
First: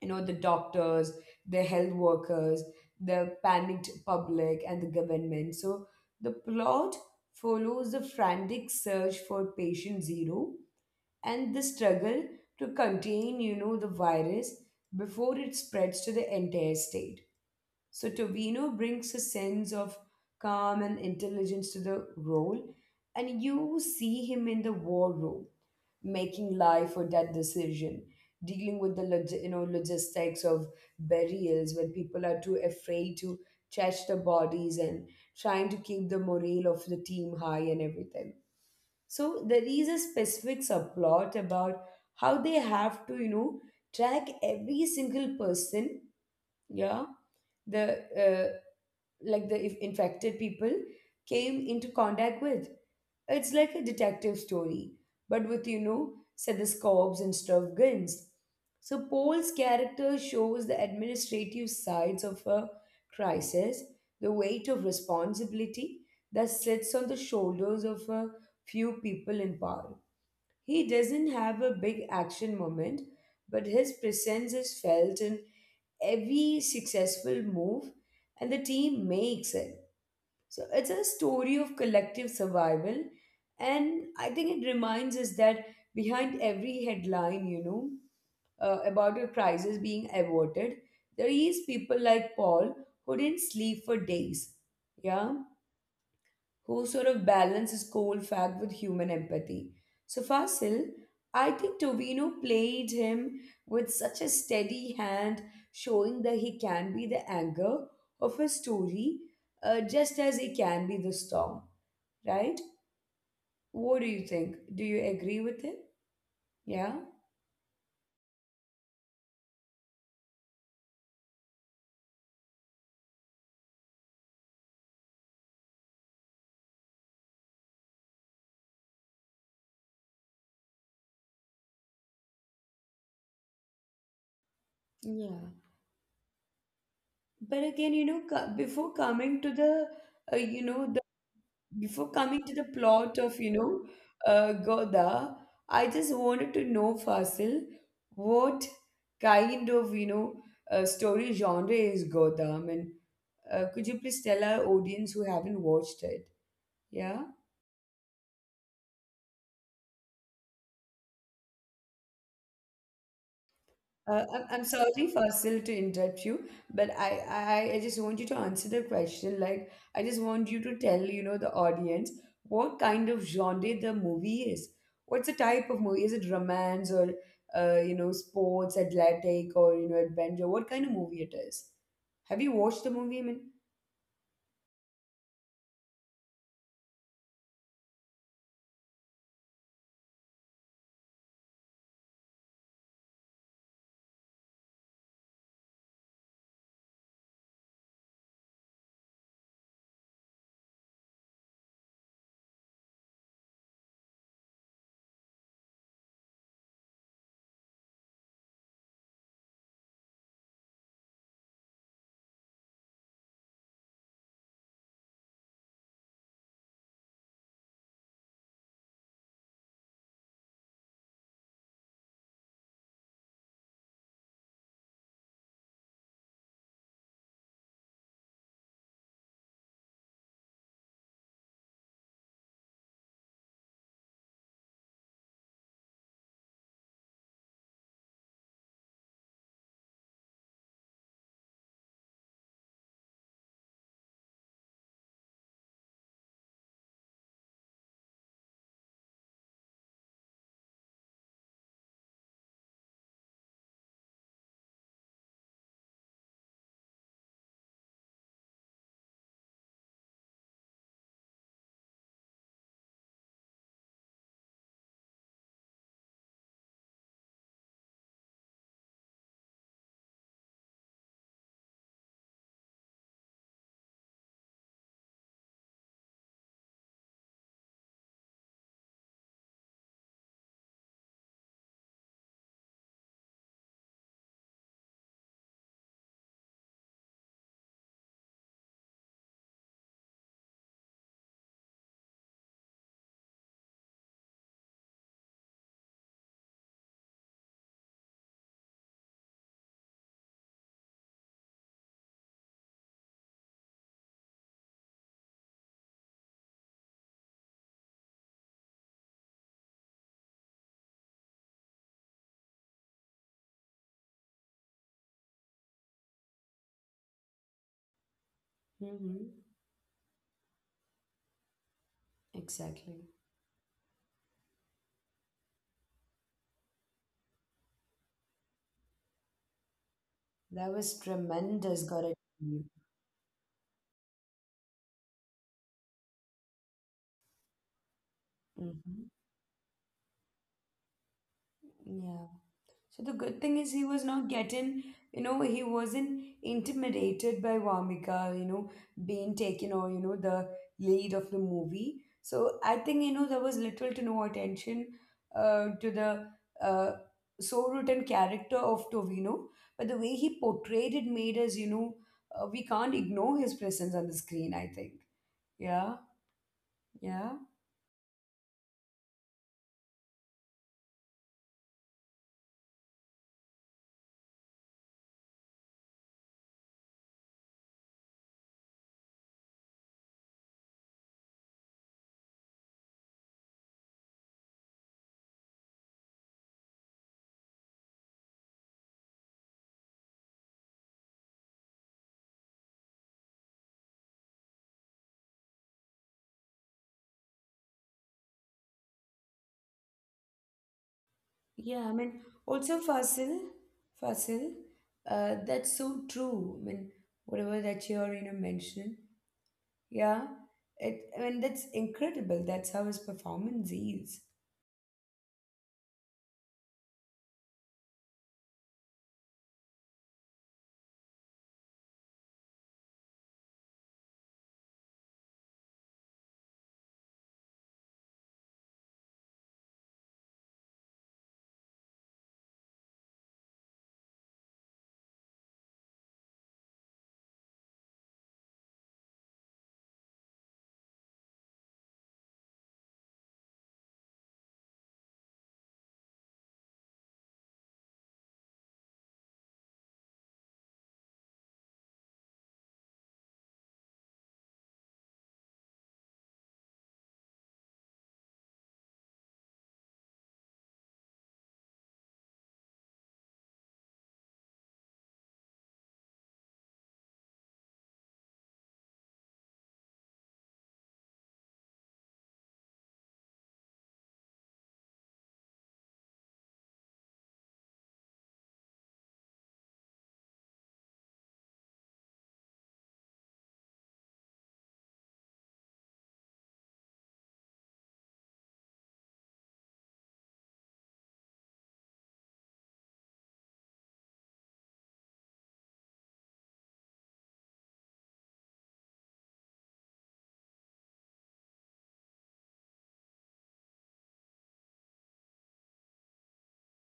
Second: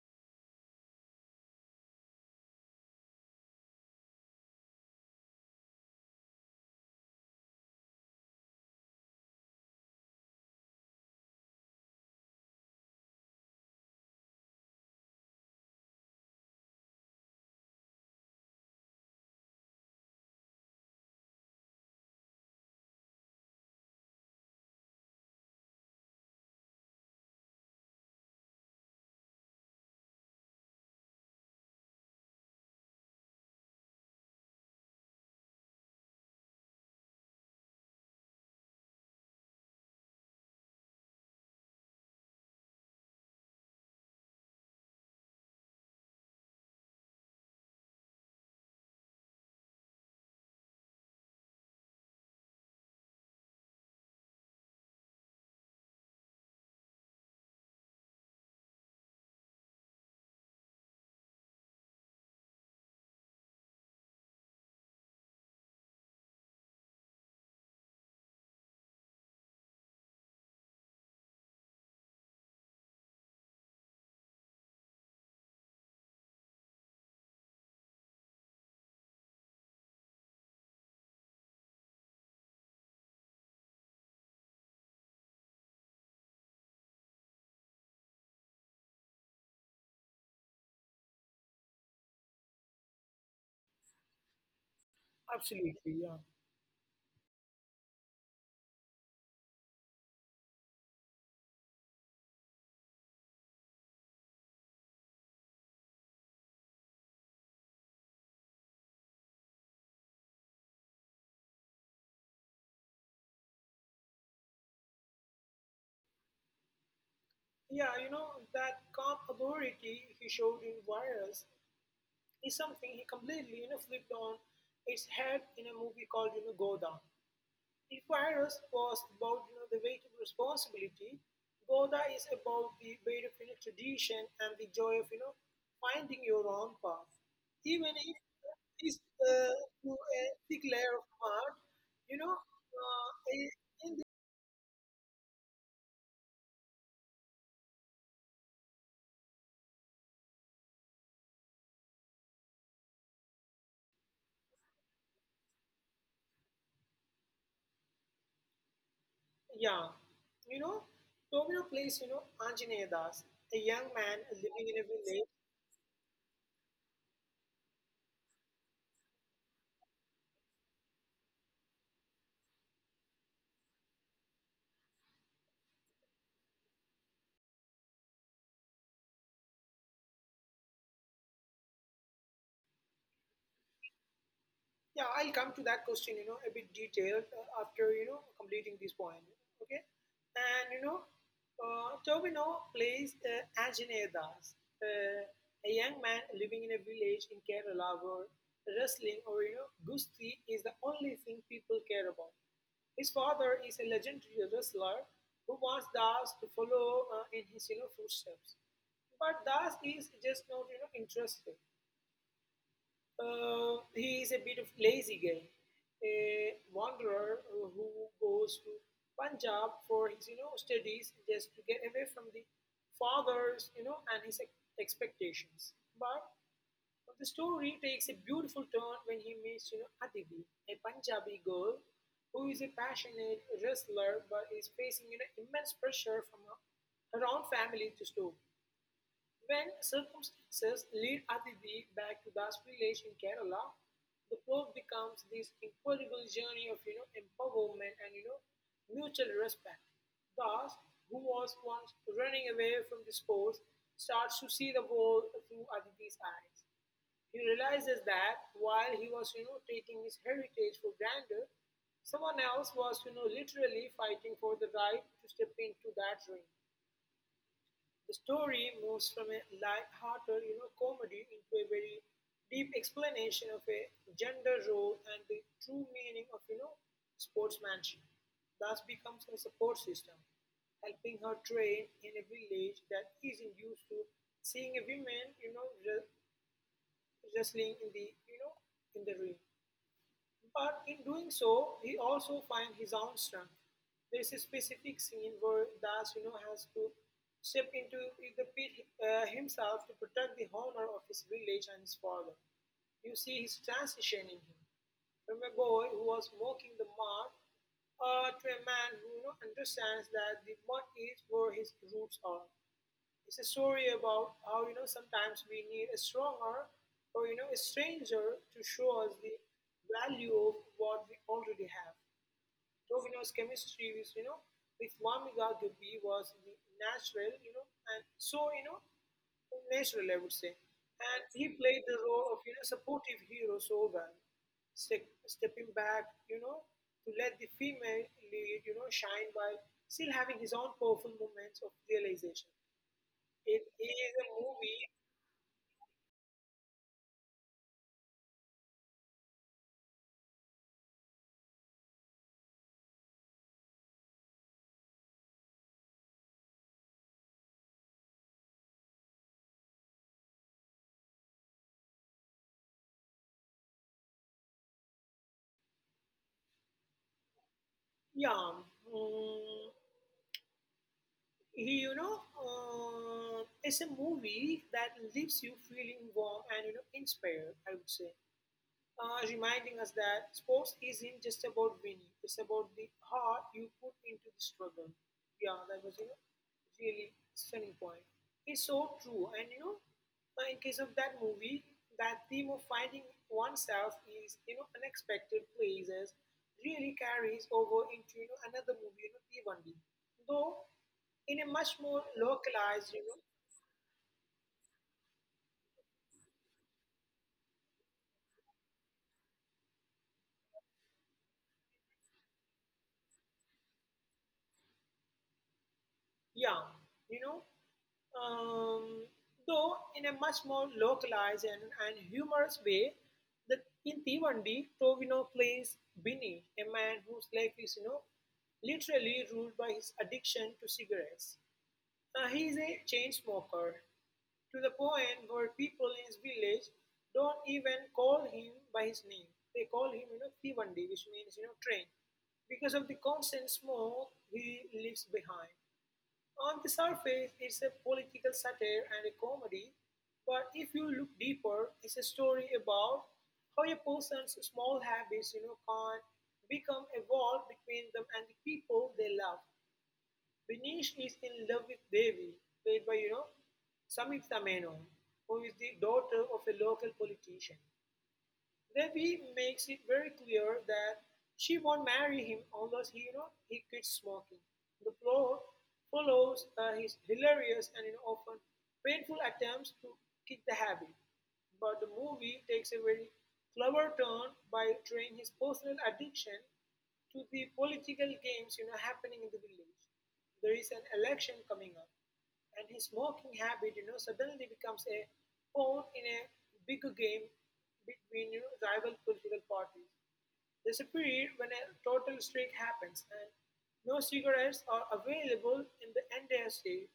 S1: you know, the doctors, the health workers, the panicked public and the government. So the plot follows the frantic search for patient zero, and the struggle to contain, you know, the virus before it spreads to the entire state. So Tovino brings a sense of calm and intelligence to the role. And you see him in the war room, making life or death decision, dealing with the you know, logistics of burials when people are too afraid to touch the bodies, and trying to keep the morale of the team high, and everything. So there is a specific subplot about how they have to, you know, track every single person, yeah, the like the if infected people came into contact with. It's like a detective story, but with, you know, stethoscopes and stuff guns. So Paul's character shows the administrative sides of a crisis, the weight of responsibility that sits on the shoulders of a few people in power. He doesn't have a big action moment, but his presence is felt in every successful move and the team makes it. So it's a story of collective survival. And I think it reminds us that behind every headline, you know, about a crisis being averted, there is people like Paul who didn't sleep for days. Yeah,
S2: Absolutely, yeah.
S1: who sort of balances cold fact with human empathy. So Fasil, I think Tovino played him with such a steady hand, showing that he can be the anger of a story just as he can be the storm, right? What do you think? Do you agree with him? Yeah.
S2: Yeah, that calm authority he showed in Virus is something he completely, flipped on its head in a movie called, Goda. If Virus was about, the weight of responsibility, Goda is about the weight of, tradition and the joy of,
S1: Yeah.
S2: finding your own path.
S1: But
S2: Even
S1: again,
S2: if
S1: before
S2: it's
S1: coming to the,
S2: through a
S1: uh,
S2: thick
S1: you
S2: layer
S1: know,
S2: of mud,
S1: before
S2: you know,
S1: coming to the
S2: uh,
S1: plot of
S2: in
S1: Goda, I just wanted to know Fasil, what kind of story genre is Goda? I mean, could you please tell our audience who haven't watched it? Yeah.
S2: Yeah, you know, Tomino plays, Anjaneya Das, a young man
S1: Uh, I'm
S2: living
S1: I'm
S2: in a
S1: sorry,
S2: village.
S1: Fasil, to interrupt you, but I just want you to answer the question. Like, I just want you to tell, you know, the audience what kind of genre the movie is. What's the type of movie? Is it romance or, you know, sports, athletic, or you know, adventure? What kind of movie it is? Have you watched the movie? I mean,
S2: Yeah, I'll come to that question, a bit detailed after, completing this point. Okay. And, Tobino plays Anjaneya Das, a young man living in a village in Kerala where wrestling or, Gusti is the only thing people care about. His father is a legendary wrestler who wants Das to follow in his, footsteps. But Das is just not, interested. He is a bit of lazy guy, a wanderer who goes to Punjab for his studies just to get away from the father's and his expectations. But the story takes a beautiful turn when he meets Aditi, a Punjabi girl who is a passionate wrestler but is facing immense pressure from her own family to stop. When circumstances lead Aditi back to Das village in Kerala, the plot becomes this incredible journey of empowerment and mutual respect. Das, who was once running away from the sports, starts to see the world through Aditi's eyes. He realizes that while he was taking his heritage for granted, someone else was literally fighting for the right to step into that ring. The story moves from a light-hearted comedy into a very deep explanation of a gender role and the true meaning of sportsmanship. Thus becomes her support system, helping her train in a village that isn't used to seeing a woman wrestling in the ring. But in doing so, he also finds his own strength. There's a specific scene where Das, has to step into the pit himself to protect the honor of his village and his father. You see his transition in him, from a boy who was mocking the mud to a man who understands that the mud is where his roots are. It's a story about how sometimes we need a stronger or a stranger to show us the
S1: mm-hmm.
S2: value of what we already have.
S1: Exactly.
S2: Tovino's chemistry with you know with Wamika Gabi was the natural, and so natural, I would say.
S1: That was
S2: And he played the
S1: tremendous. Got it.
S2: role of supportive hero so well, stepping back, to let the female lead,
S1: Mm-hmm.
S2: shine while still having his own powerful moments of realization.
S1: Yeah. So the good
S2: It
S1: thing is he
S2: is
S1: was
S2: a
S1: not
S2: movie,
S1: getting, you know, he wasn't intimidated by Vamika, you know, being taken or, you know, the lead of the movie. So I think, you know, there was little to no attention to the uh, so-written character of Tovino. But the way he portrayed it made us, you know, we can't ignore his presence on the screen, I think. Yeah, yeah.
S2: yeah. mm, it's a movie that leaves you feeling warm and inspired. I would say reminding us that sports isn't just about winning, it's about the heart you put into the struggle. Yeah, that was a really stunning point. It's so true. And in case of that movie, that theme of finding oneself is, unexpected places really carries over into, another movie, T1D. Though in a much more
S1: Yeah, I mean,
S2: localized,
S1: also
S2: you know,
S1: Fasil, that's so true. I mean, whatever that you're, you know, mentioning, yeah, it, I mean, that's incredible. That's how his performance is.
S2: Yeah, you know, um, though in a much more localized and humorous way, that in Tivandi, Tovino plays Binny, a man whose life is, literally ruled by his addiction to cigarettes. He is a chain smoker to the point where people in his village don't even call him by his name. They call him, Tivandi, which means, train. Because of the constant smoke he leaves behind. On the surface, it's a political satire and a comedy, but if you look deeper, it's a story about how a person's small habits can become a wall between them and the people they love. Benish is in love with Devi, played by, Samyukta Menon, who is the daughter of a local politician. Devi makes it very clear that she won't marry him unless he quits smoking. The plot follows his hilarious and often painful attempts to kick the habit, but the movie takes a very clever turn by tying his personal addiction to the political games happening in the village. There is an election coming up, and his smoking habit suddenly becomes a pawn in a bigger game between rival political parties. There's a period when a total strike happens and no cigarettes are available in the entire state.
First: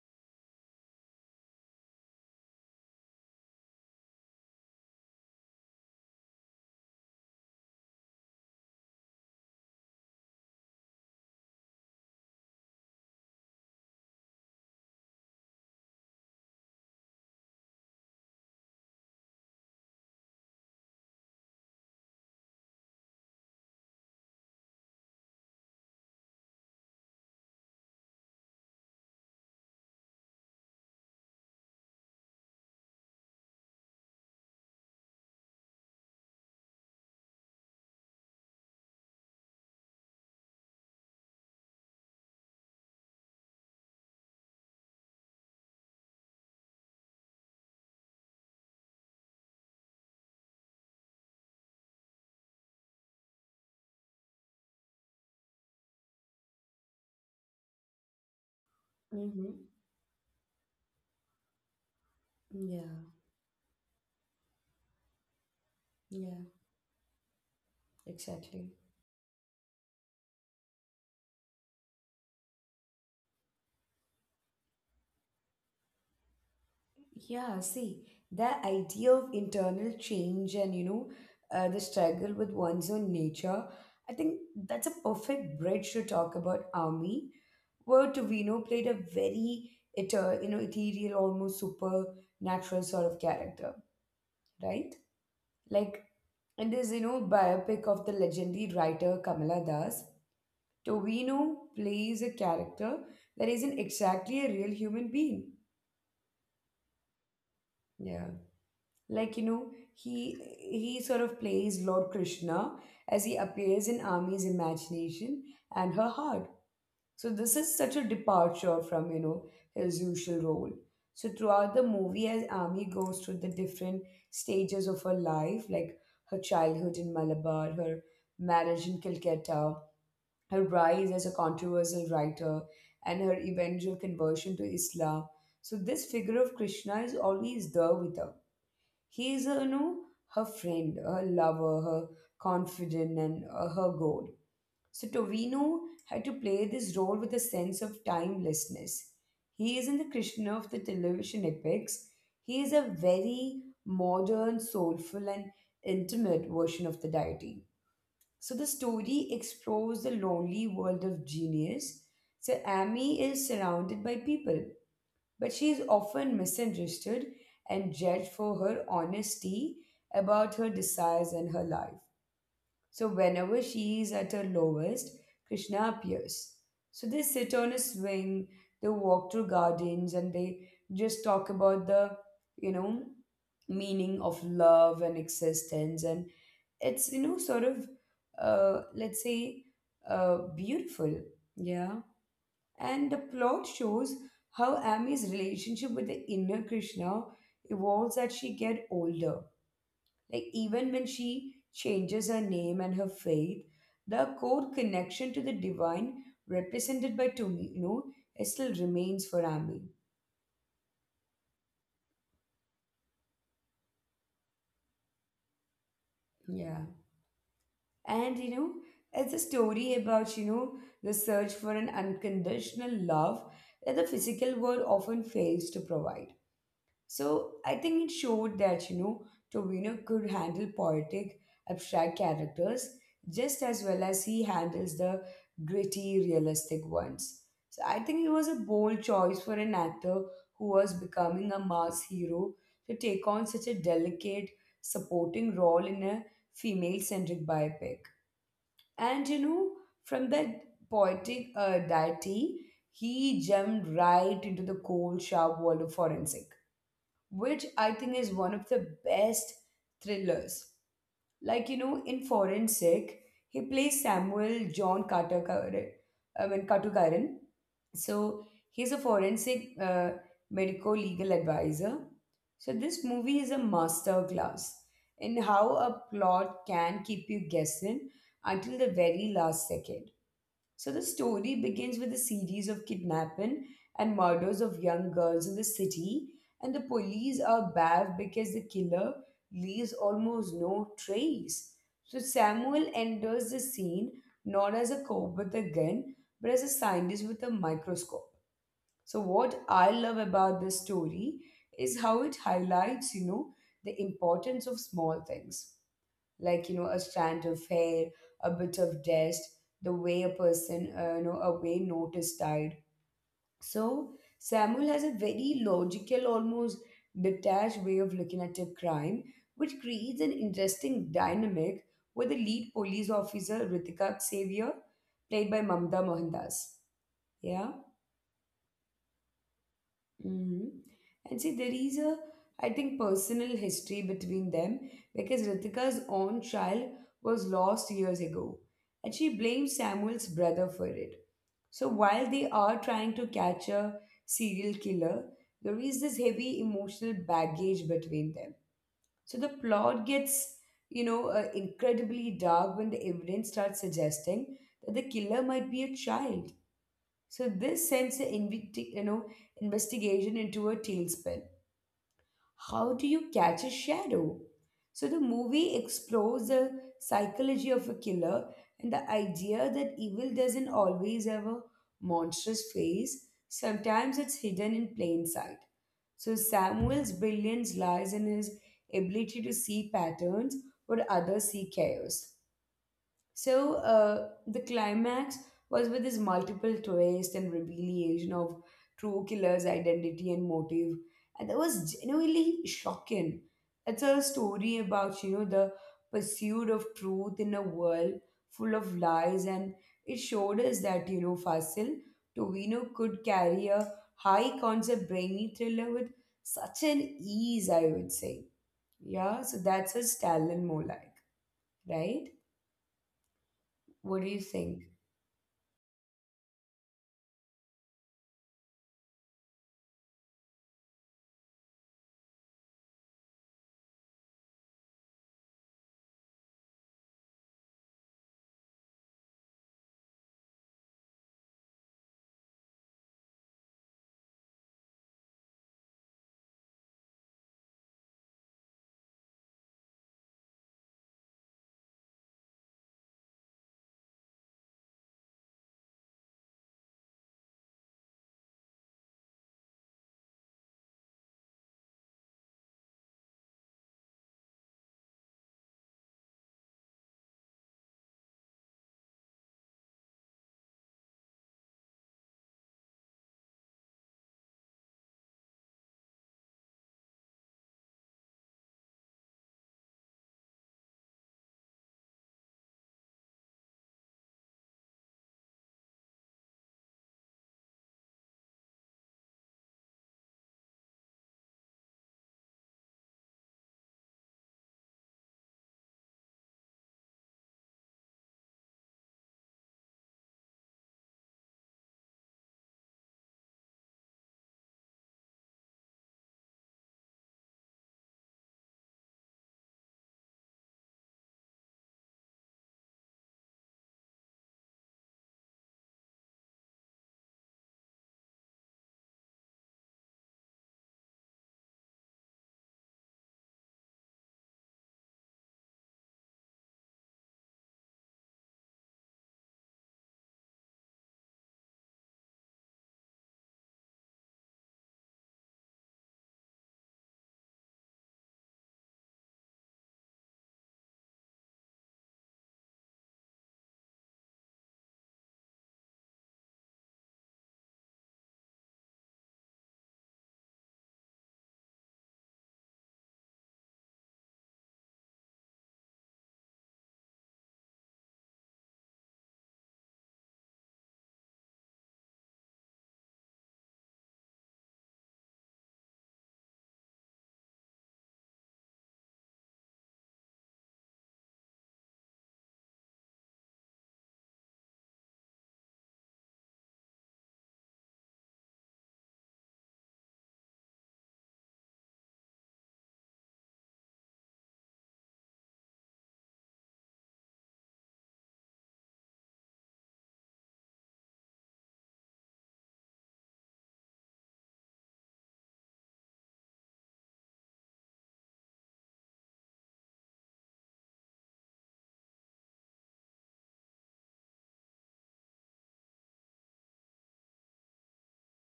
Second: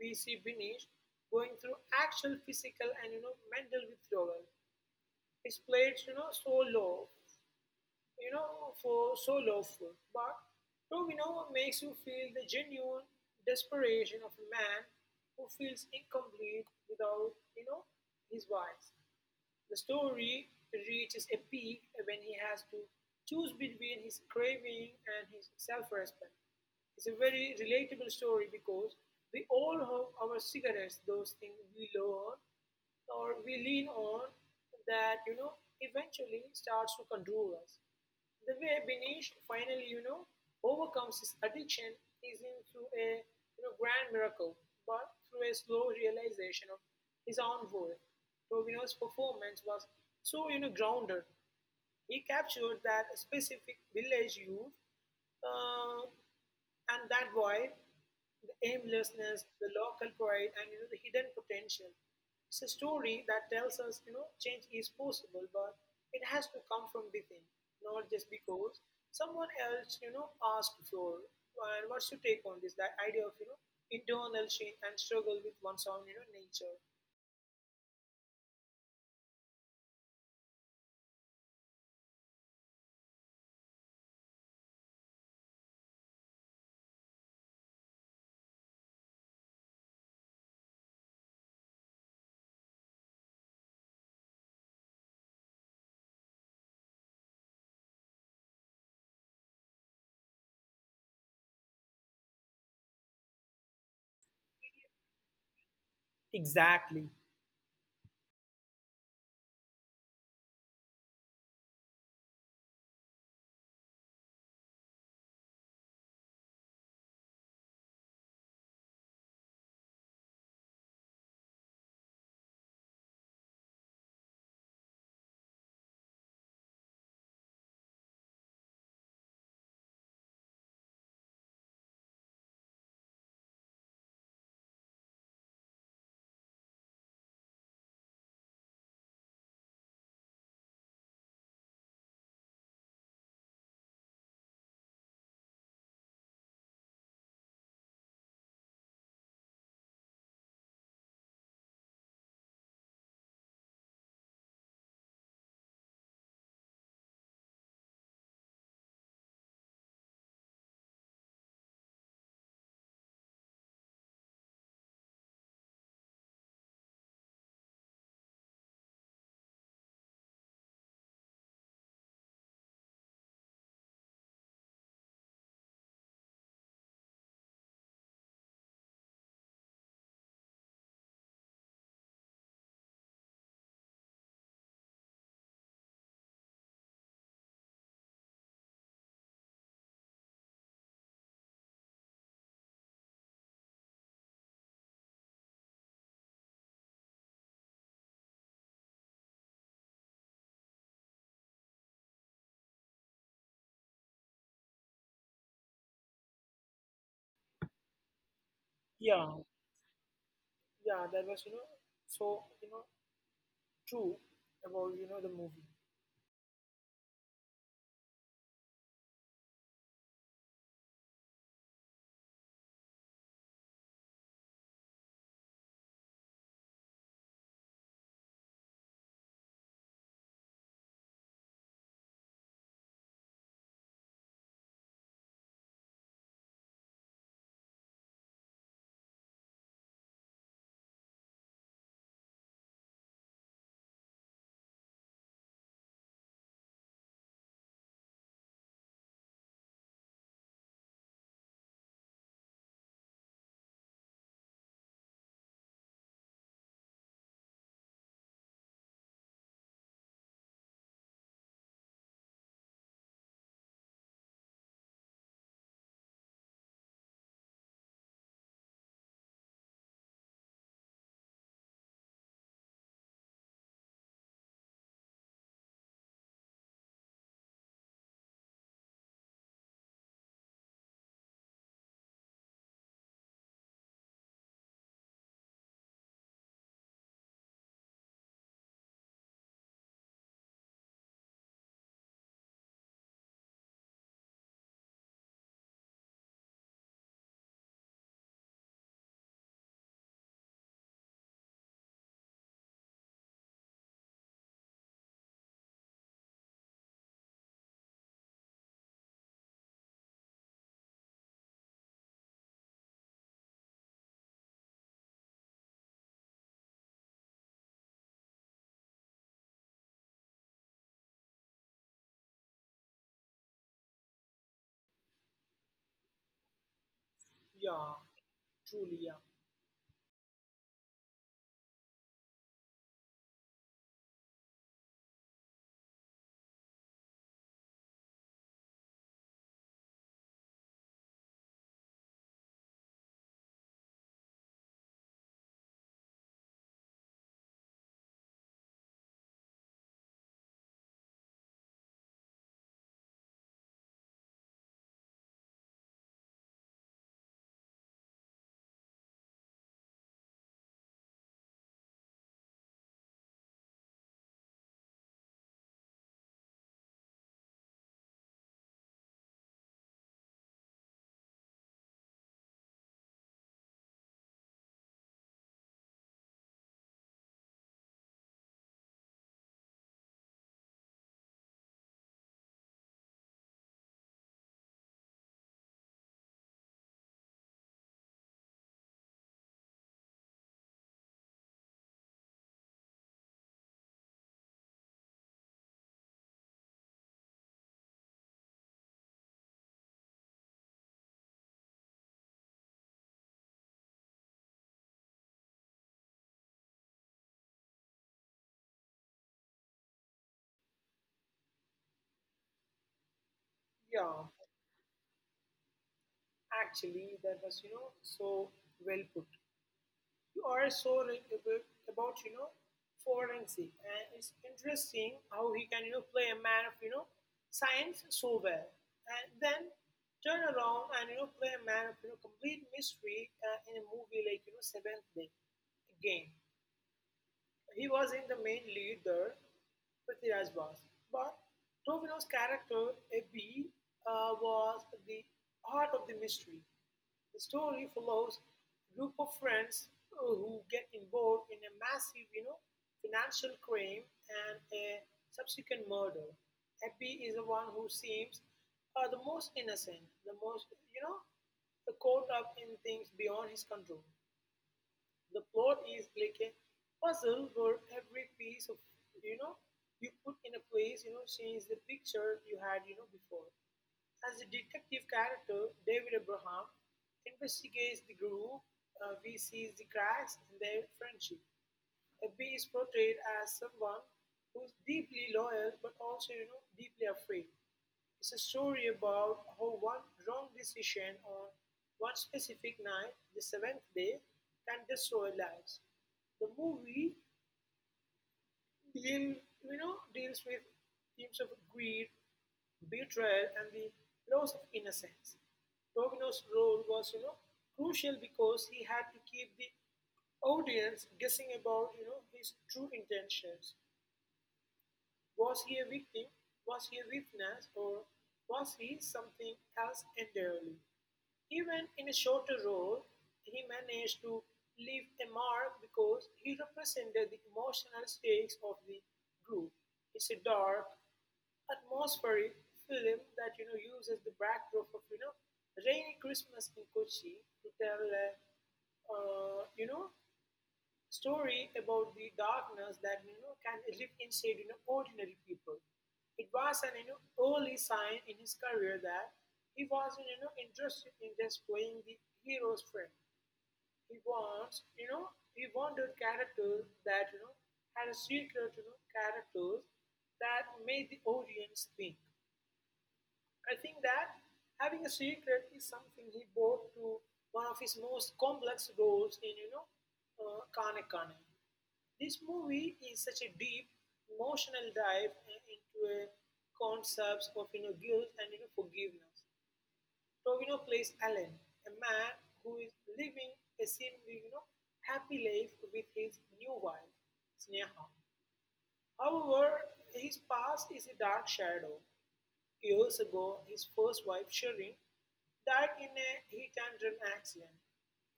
S2: We see Binish going through actual physical and mental withdrawal. His plates so low for so lawful. But Domino makes you feel the genuine desperation of a man who feels incomplete without, his wives. The story reaches a peak when he has to choose between his craving and his self-respect. It's a very relatable story because we all have our cigarettes, those things we love or we lean on that, eventually starts to control us. The way Benish finally, overcomes his addiction isn't through a grand miracle, but through a slow realization of his own worth. Rovino's performance was so, grounded. He captured that specific village youth uh, and that void, the aimlessness, the
S1: Mm-hmm.
S2: local pride, and the hidden potential. It's a
S1: Yeah,
S2: story that tells us, change is possible, but it
S1: yeah,
S2: has to come from within, not just
S1: exactly.
S2: because someone else, asked for. And what's your take on this? That idea of, internal change and struggle with one's own, nature.
S1: Yeah, see, the idea of internal change and, you know, the struggle with one's own nature, I think that's a perfect bridge to talk about army where Tovino played a very you know ethereal, almost supernatural sort of character, right? Like in this you know biopic of the legendary writer Kamala Das, Tovino plays a character that isn't exactly a real human being.
S2: Exactly.
S1: Yeah, like you know he sort of plays Lord Krishna as he appears in Army's imagination and her heart. So this is such a departure from you know his usual role. So throughout the movie, as Ami goes through the different stages of her life, like her childhood in Malabar, her marriage in Calcutta, her rise as a controversial writer, and her eventual conversion to Islam. So this figure of Krishna is always there with her. He is, you know, her friend, her lover, her confidant, and her god. So Tovino had to play this role with a sense of timelessness. He isn't the Krishna of the television epics. He is a very modern, soulful, and intimate version of the deity. So the story explores the lonely world of genius. So Amy is surrounded by people, but she is often misunderstood and judged for her honesty about her desires and her life. So whenever she is at her lowest, Krishna appears. So they sit on a swing, they walk through gardens, and they just talk about the, you know, meaning of love and existence. And it's, you know, sort of, let's say, beautiful. Yeah. And the plot shows how Amy's relationship with the inner Krishna evolves as she gets older, like, even when she changes her name and her faith, the core connection to the divine represented by Tomino still remains for
S2: Yeah,
S1: Ami.
S2: yeah, that was, so, true about, the movie.
S1: Yeah. And, you know, it's a story about, you know, the search for an unconditional love that the physical world often fails to provide. So I think it showed that, you know, Tovino could handle poetic, abstract characters just as well as he handles the gritty, realistic ones. So I think it was a bold choice for an actor who was becoming a mass hero to take on such a delicate, supporting role in a female centric biopic. And you know, from that poetic deity, he jumped right into the cold, sharp world of forensic, which I think is one of the best thrillers. Like, you know, in Forensic, he plays Samuel John Carter, I mean, Katukaran. So he's a forensic medico legal advisor. So this movie is a masterclass in how a plot can keep you guessing until the very last second. So the story begins with a series of kidnapping and murders of young girls in the city, and the police are baffled because the killer leaves almost no trace. So Samuel enters the scene not as a cop with a gun, but as a scientist with a microscope. So what I love about this story is how it highlights, you know, the importance of small things like you know a strand of hair, a bit of dust, the way a person you know a way noticed died. So Samuel has a very logical, almost detached way of looking at a crime, which creates an interesting dynamic with the lead police officer Ritika Xavier, played by Mamta Mohandas. Yeah.
S2: Yeah, truly, yeah.
S1: Mhm. And see, there is a, I think, personal history between them because Ritika's own child was lost years ago, and she blames Samuel's brother for it. So while they are trying to catch a serial killer, there is this heavy emotional baggage between them. So the plot gets, you know, incredibly dark when the evidence starts suggesting that the killer might be a child. So this sends the you know investigation into a tailspin. How do you catch a shadow? So the movie explores the psychology of a killer and the idea that evil doesn't always have a monstrous face. Sometimes it's hidden in plain sight. So Samuel's brilliance lies in his ability to see patterns where others see chaos. So the climax was with this multiple twist and revelation of true killer's identity and motive, and that was genuinely shocking. It's a story about you know the pursuit of truth in a world full of lies, and it showed us that you know Fasil Tovino could carry a high concept brainy thriller with such an ease, I would say. Yeah, so that's a Stalin more like, right? What do you
S2: Yeah,
S1: think?
S2: actually, that was, so well put. You are so right about, forensic. And it's interesting how he can, play a man of, science so well. And then turn around and, play a man of, complete mystery in a movie like, Seventh Day. Again, he was in the main lead there, Prithviraj was. But Tobino's character, Abhi was the heart of the mystery. The story follows a group of friends who get involved in a massive, financial crime and a subsequent murder. Happy is the one who seems the most innocent, the most, you know, caught up in things beyond his control. The plot is like a puzzle where every piece of, you know, you put in a place, change the picture you had, before. As the detective character, David Abraham investigates the group, we see the cracks in their friendship. B is portrayed as someone who's deeply loyal but also, deeply afraid. It's a story about how one wrong decision on one specific night, the seventh day, can destroy lives. The movie deals with themes of greed, betrayal and the loss of innocence. Domino's role was, crucial because he had to keep the audience guessing about, his true intentions. Was he a victim? Was he a witness? Or was he something else entirely? Even in a shorter role, he managed to leave a mark because he represented the emotional stakes of the group. It's a dark, atmospheric film that uses the backdrop of rainy Christmas in Kochi to tell a uh, you know story about the darkness that can live inside ordinary people. It was an early sign in his career that he wasn't interested in just playing the hero's friend. He wanted characters that had a secret characters that made the audience think. I think that having a secret is something he brought to one of his most complex roles in, Kane Kane. This movie is such a deep emotional dive into a concepts of guilt and forgiveness. Tovino plays Alan, a man who is living a seemingly happy life with his new wife, Sneha. However, his past is a dark shadow. Years ago, his first wife, Sherin, died in a hit and run accident.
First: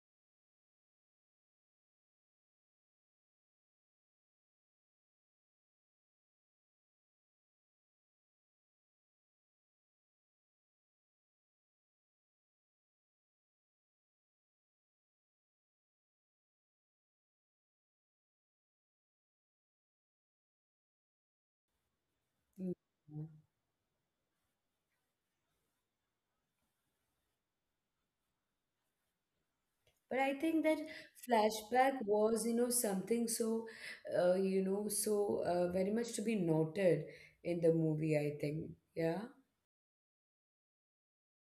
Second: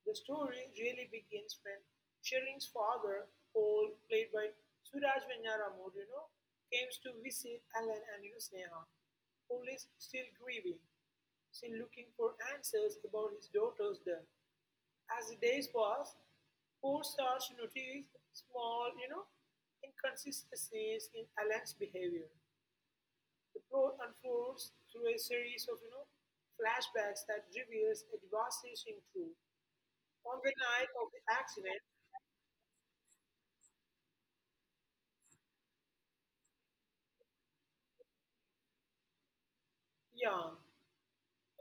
S2: The story really begins when Sherin's father, Paul, played by Suraj Venyaramoor, comes to visit Alan and Sneha. Paul is still grieving, still looking for answers about his daughter's death. As the days pass, Paul starts to notice small, inconsistencies in Alan's behavior.
S1: Mm.
S2: The plot unfolds through a series of flashbacks that reveals a devastating truth.
S1: But I
S2: On the
S1: think that
S2: night of the accident,
S1: flashback was, you know, something so, you know, so very much to be noted in the movie, I think. Yeah.
S2: Yang.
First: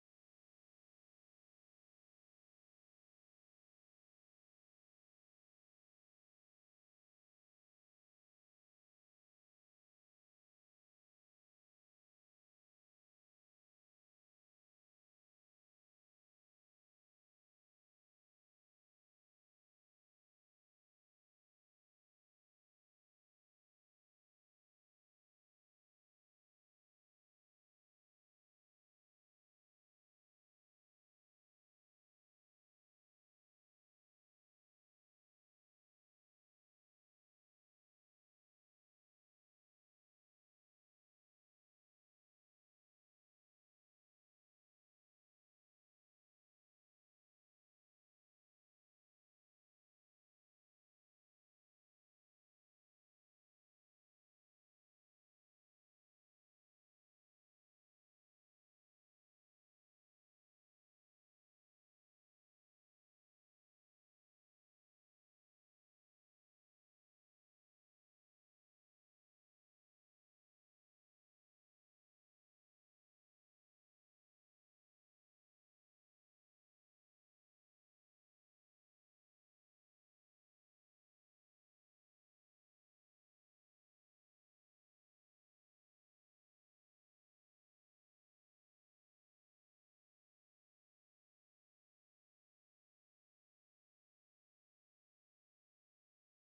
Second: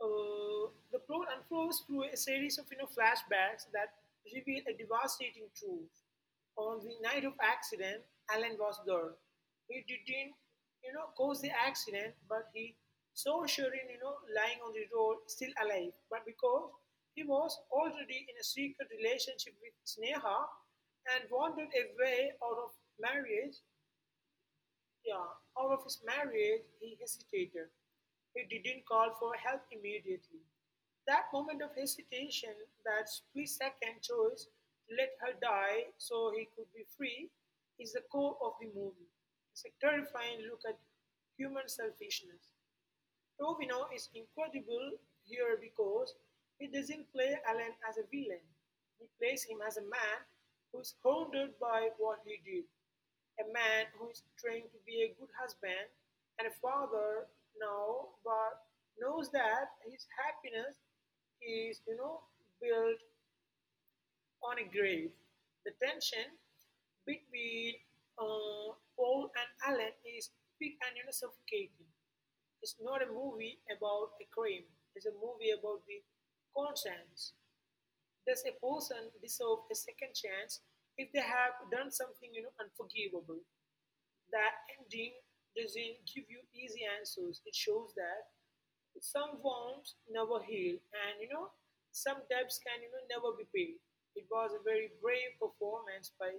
S2: The plot unfolds through a series of flashbacks that reveal a devastating truth. On the night of accident, Alan was there. He didn't, cause the accident, but he saw Sherin, lying on the road, still alive. But because he was already in a secret relationship with Sneha and wanted a way marriage, yeah, out of his marriage, he hesitated. He didn't call for help immediately. That moment of hesitation, that split second choice to let her die so he could be free, is the core of the movie. It's a terrifying look at human selfishness. Rovino is incredible here because he doesn't play Alan as a villain. He plays him as a man who's haunted by what he did, a man who is trying to be a good husband and a father now, but knows that his happiness is, built on a grave. The tension between Paul and Alan is big and suffocating. It's not a movie about a crime, it's a movie about the conscience. Does a person deserve a second chance if they have done something unforgivable? That ending doesn't give you easy answers. It shows that some wounds never heal, and some debts can never be paid. It was a very brave performance by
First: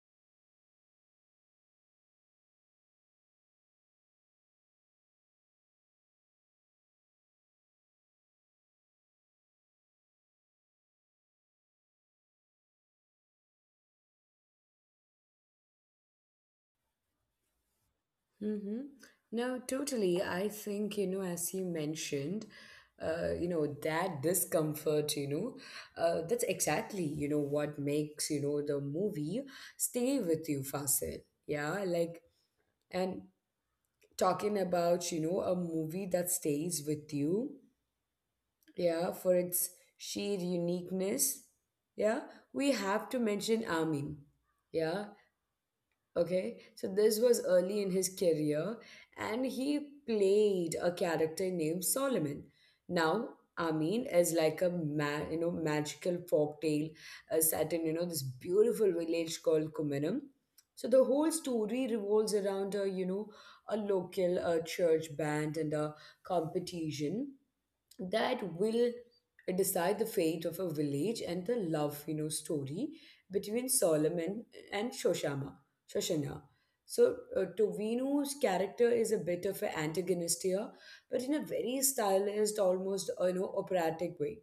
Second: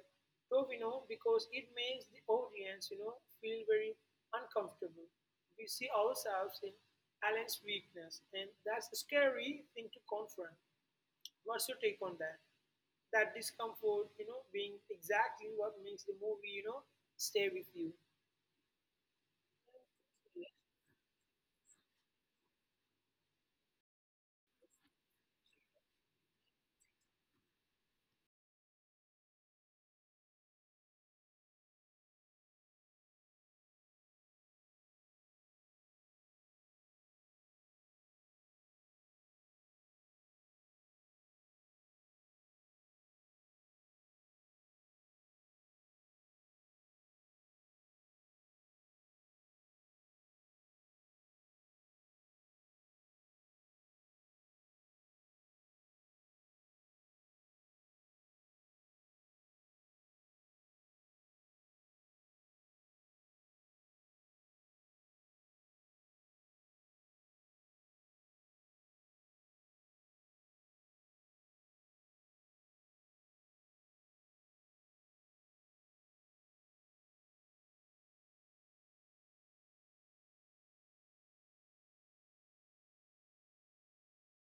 S2: Tovino because it makes the audience feel very uncomfortable. We see ourselves in Alan's weakness, and that's a scary thing to confront. What's your take on that? That discomfort, being exactly what makes the movie, stay with you.
S1: Mm-hmm. No, totally. I think, you know, as you mentioned, you know, that discomfort, you know, that's exactly, you know, what makes, you know, the movie stay with you, Fasil. Yeah. Like, and talking about, you know, a movie that stays with you, yeah, for its sheer uniqueness. Yeah, we have to mention Amin. Yeah, okay. So this was early in his career, and he played a character named Solomon. Now, Amin is like a you know magical folktale set in you know this beautiful village called Kuminam. So the whole story revolves around a you know a local church band and a competition that will decide the fate of a village and the love you know story between Solomon and shoshama Shoshana. So Tovino's character is a bit of an antagonist here, but in a very stylized, almost you know operatic way.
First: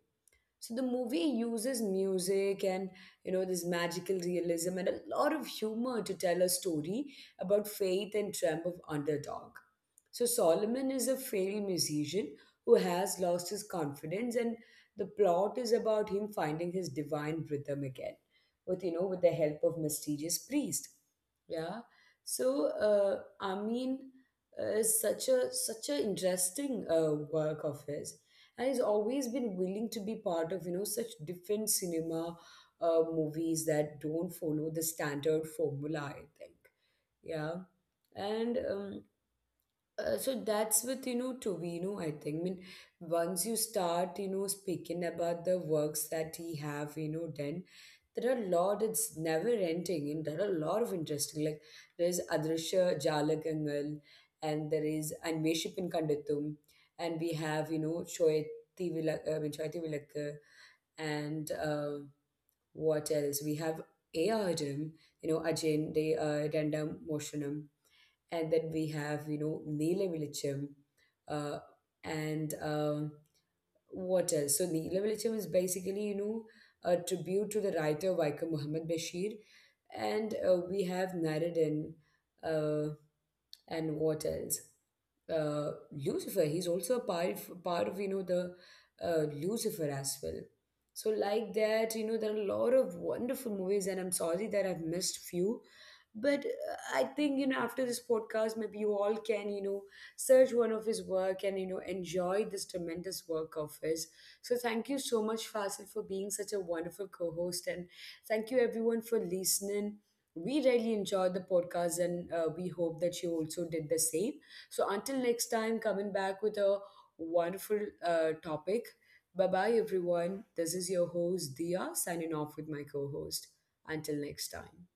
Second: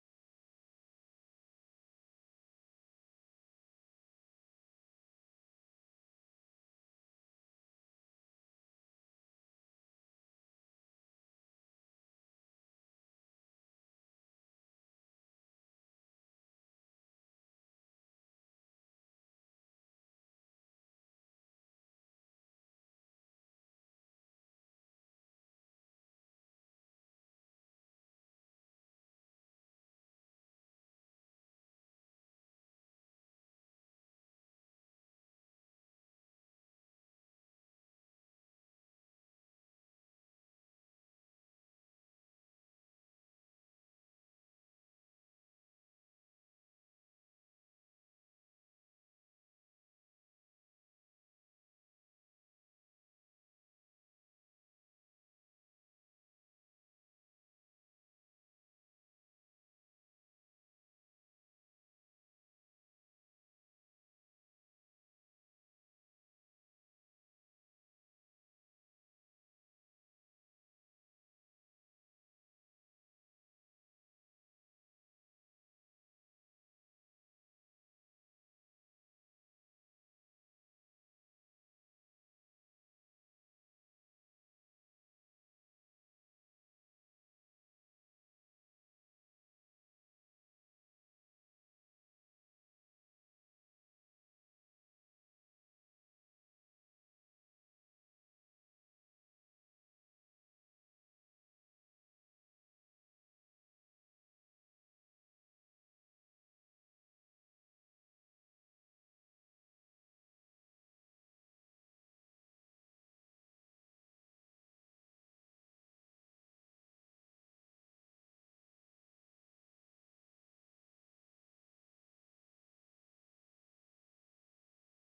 S1: So the movie uses music and you know this magical realism and a lot of humor to tell a story about faith and triumph of underdog. So Solomon is a failed musician who has lost his confidence, and the plot is about him finding his divine rhythm again, with with the help of mysterious priest. Yeah. So I mean, such a interesting work of his, and he's always been willing to be part of you know such different cinema movies that don't follow the standard formula, I think. Yeah. And so that's with you know Tovino, I think. I mean, once you start, you know, speaking about the works that he have, you know, done, there are a lot. It's never ending, and there are a lot of interesting. Like there is Adrisha Jalagangal, and there is Anveshipin Kandatum, and we have you know Choyati Vilakka, and what else? We have A.R.M., you know, Ajay De Randam Moshanam, and then we have you know Nila Velicham, uh, and what else? So Nila Velicham is basically you know a tribute to the writer Waika Muhammad Bashir, and we have Naradin, and what else? Lucifer. He's also a part of you know the Lucifer as well. So like that, you know, there are a lot of wonderful movies, and I'm sorry that I've missed few. But I think you know after this podcast, maybe you all can you know search one of his work and you know enjoy this tremendous work of his. So thank you so much, Fasil, for being such a wonderful co-host, and thank you everyone for listening. We really enjoyed the podcast, and we hope that you also did the same. So until next time, coming back with a wonderful topic. Bye bye, everyone. This is your host, Dia, signing off with my co host. Until next time.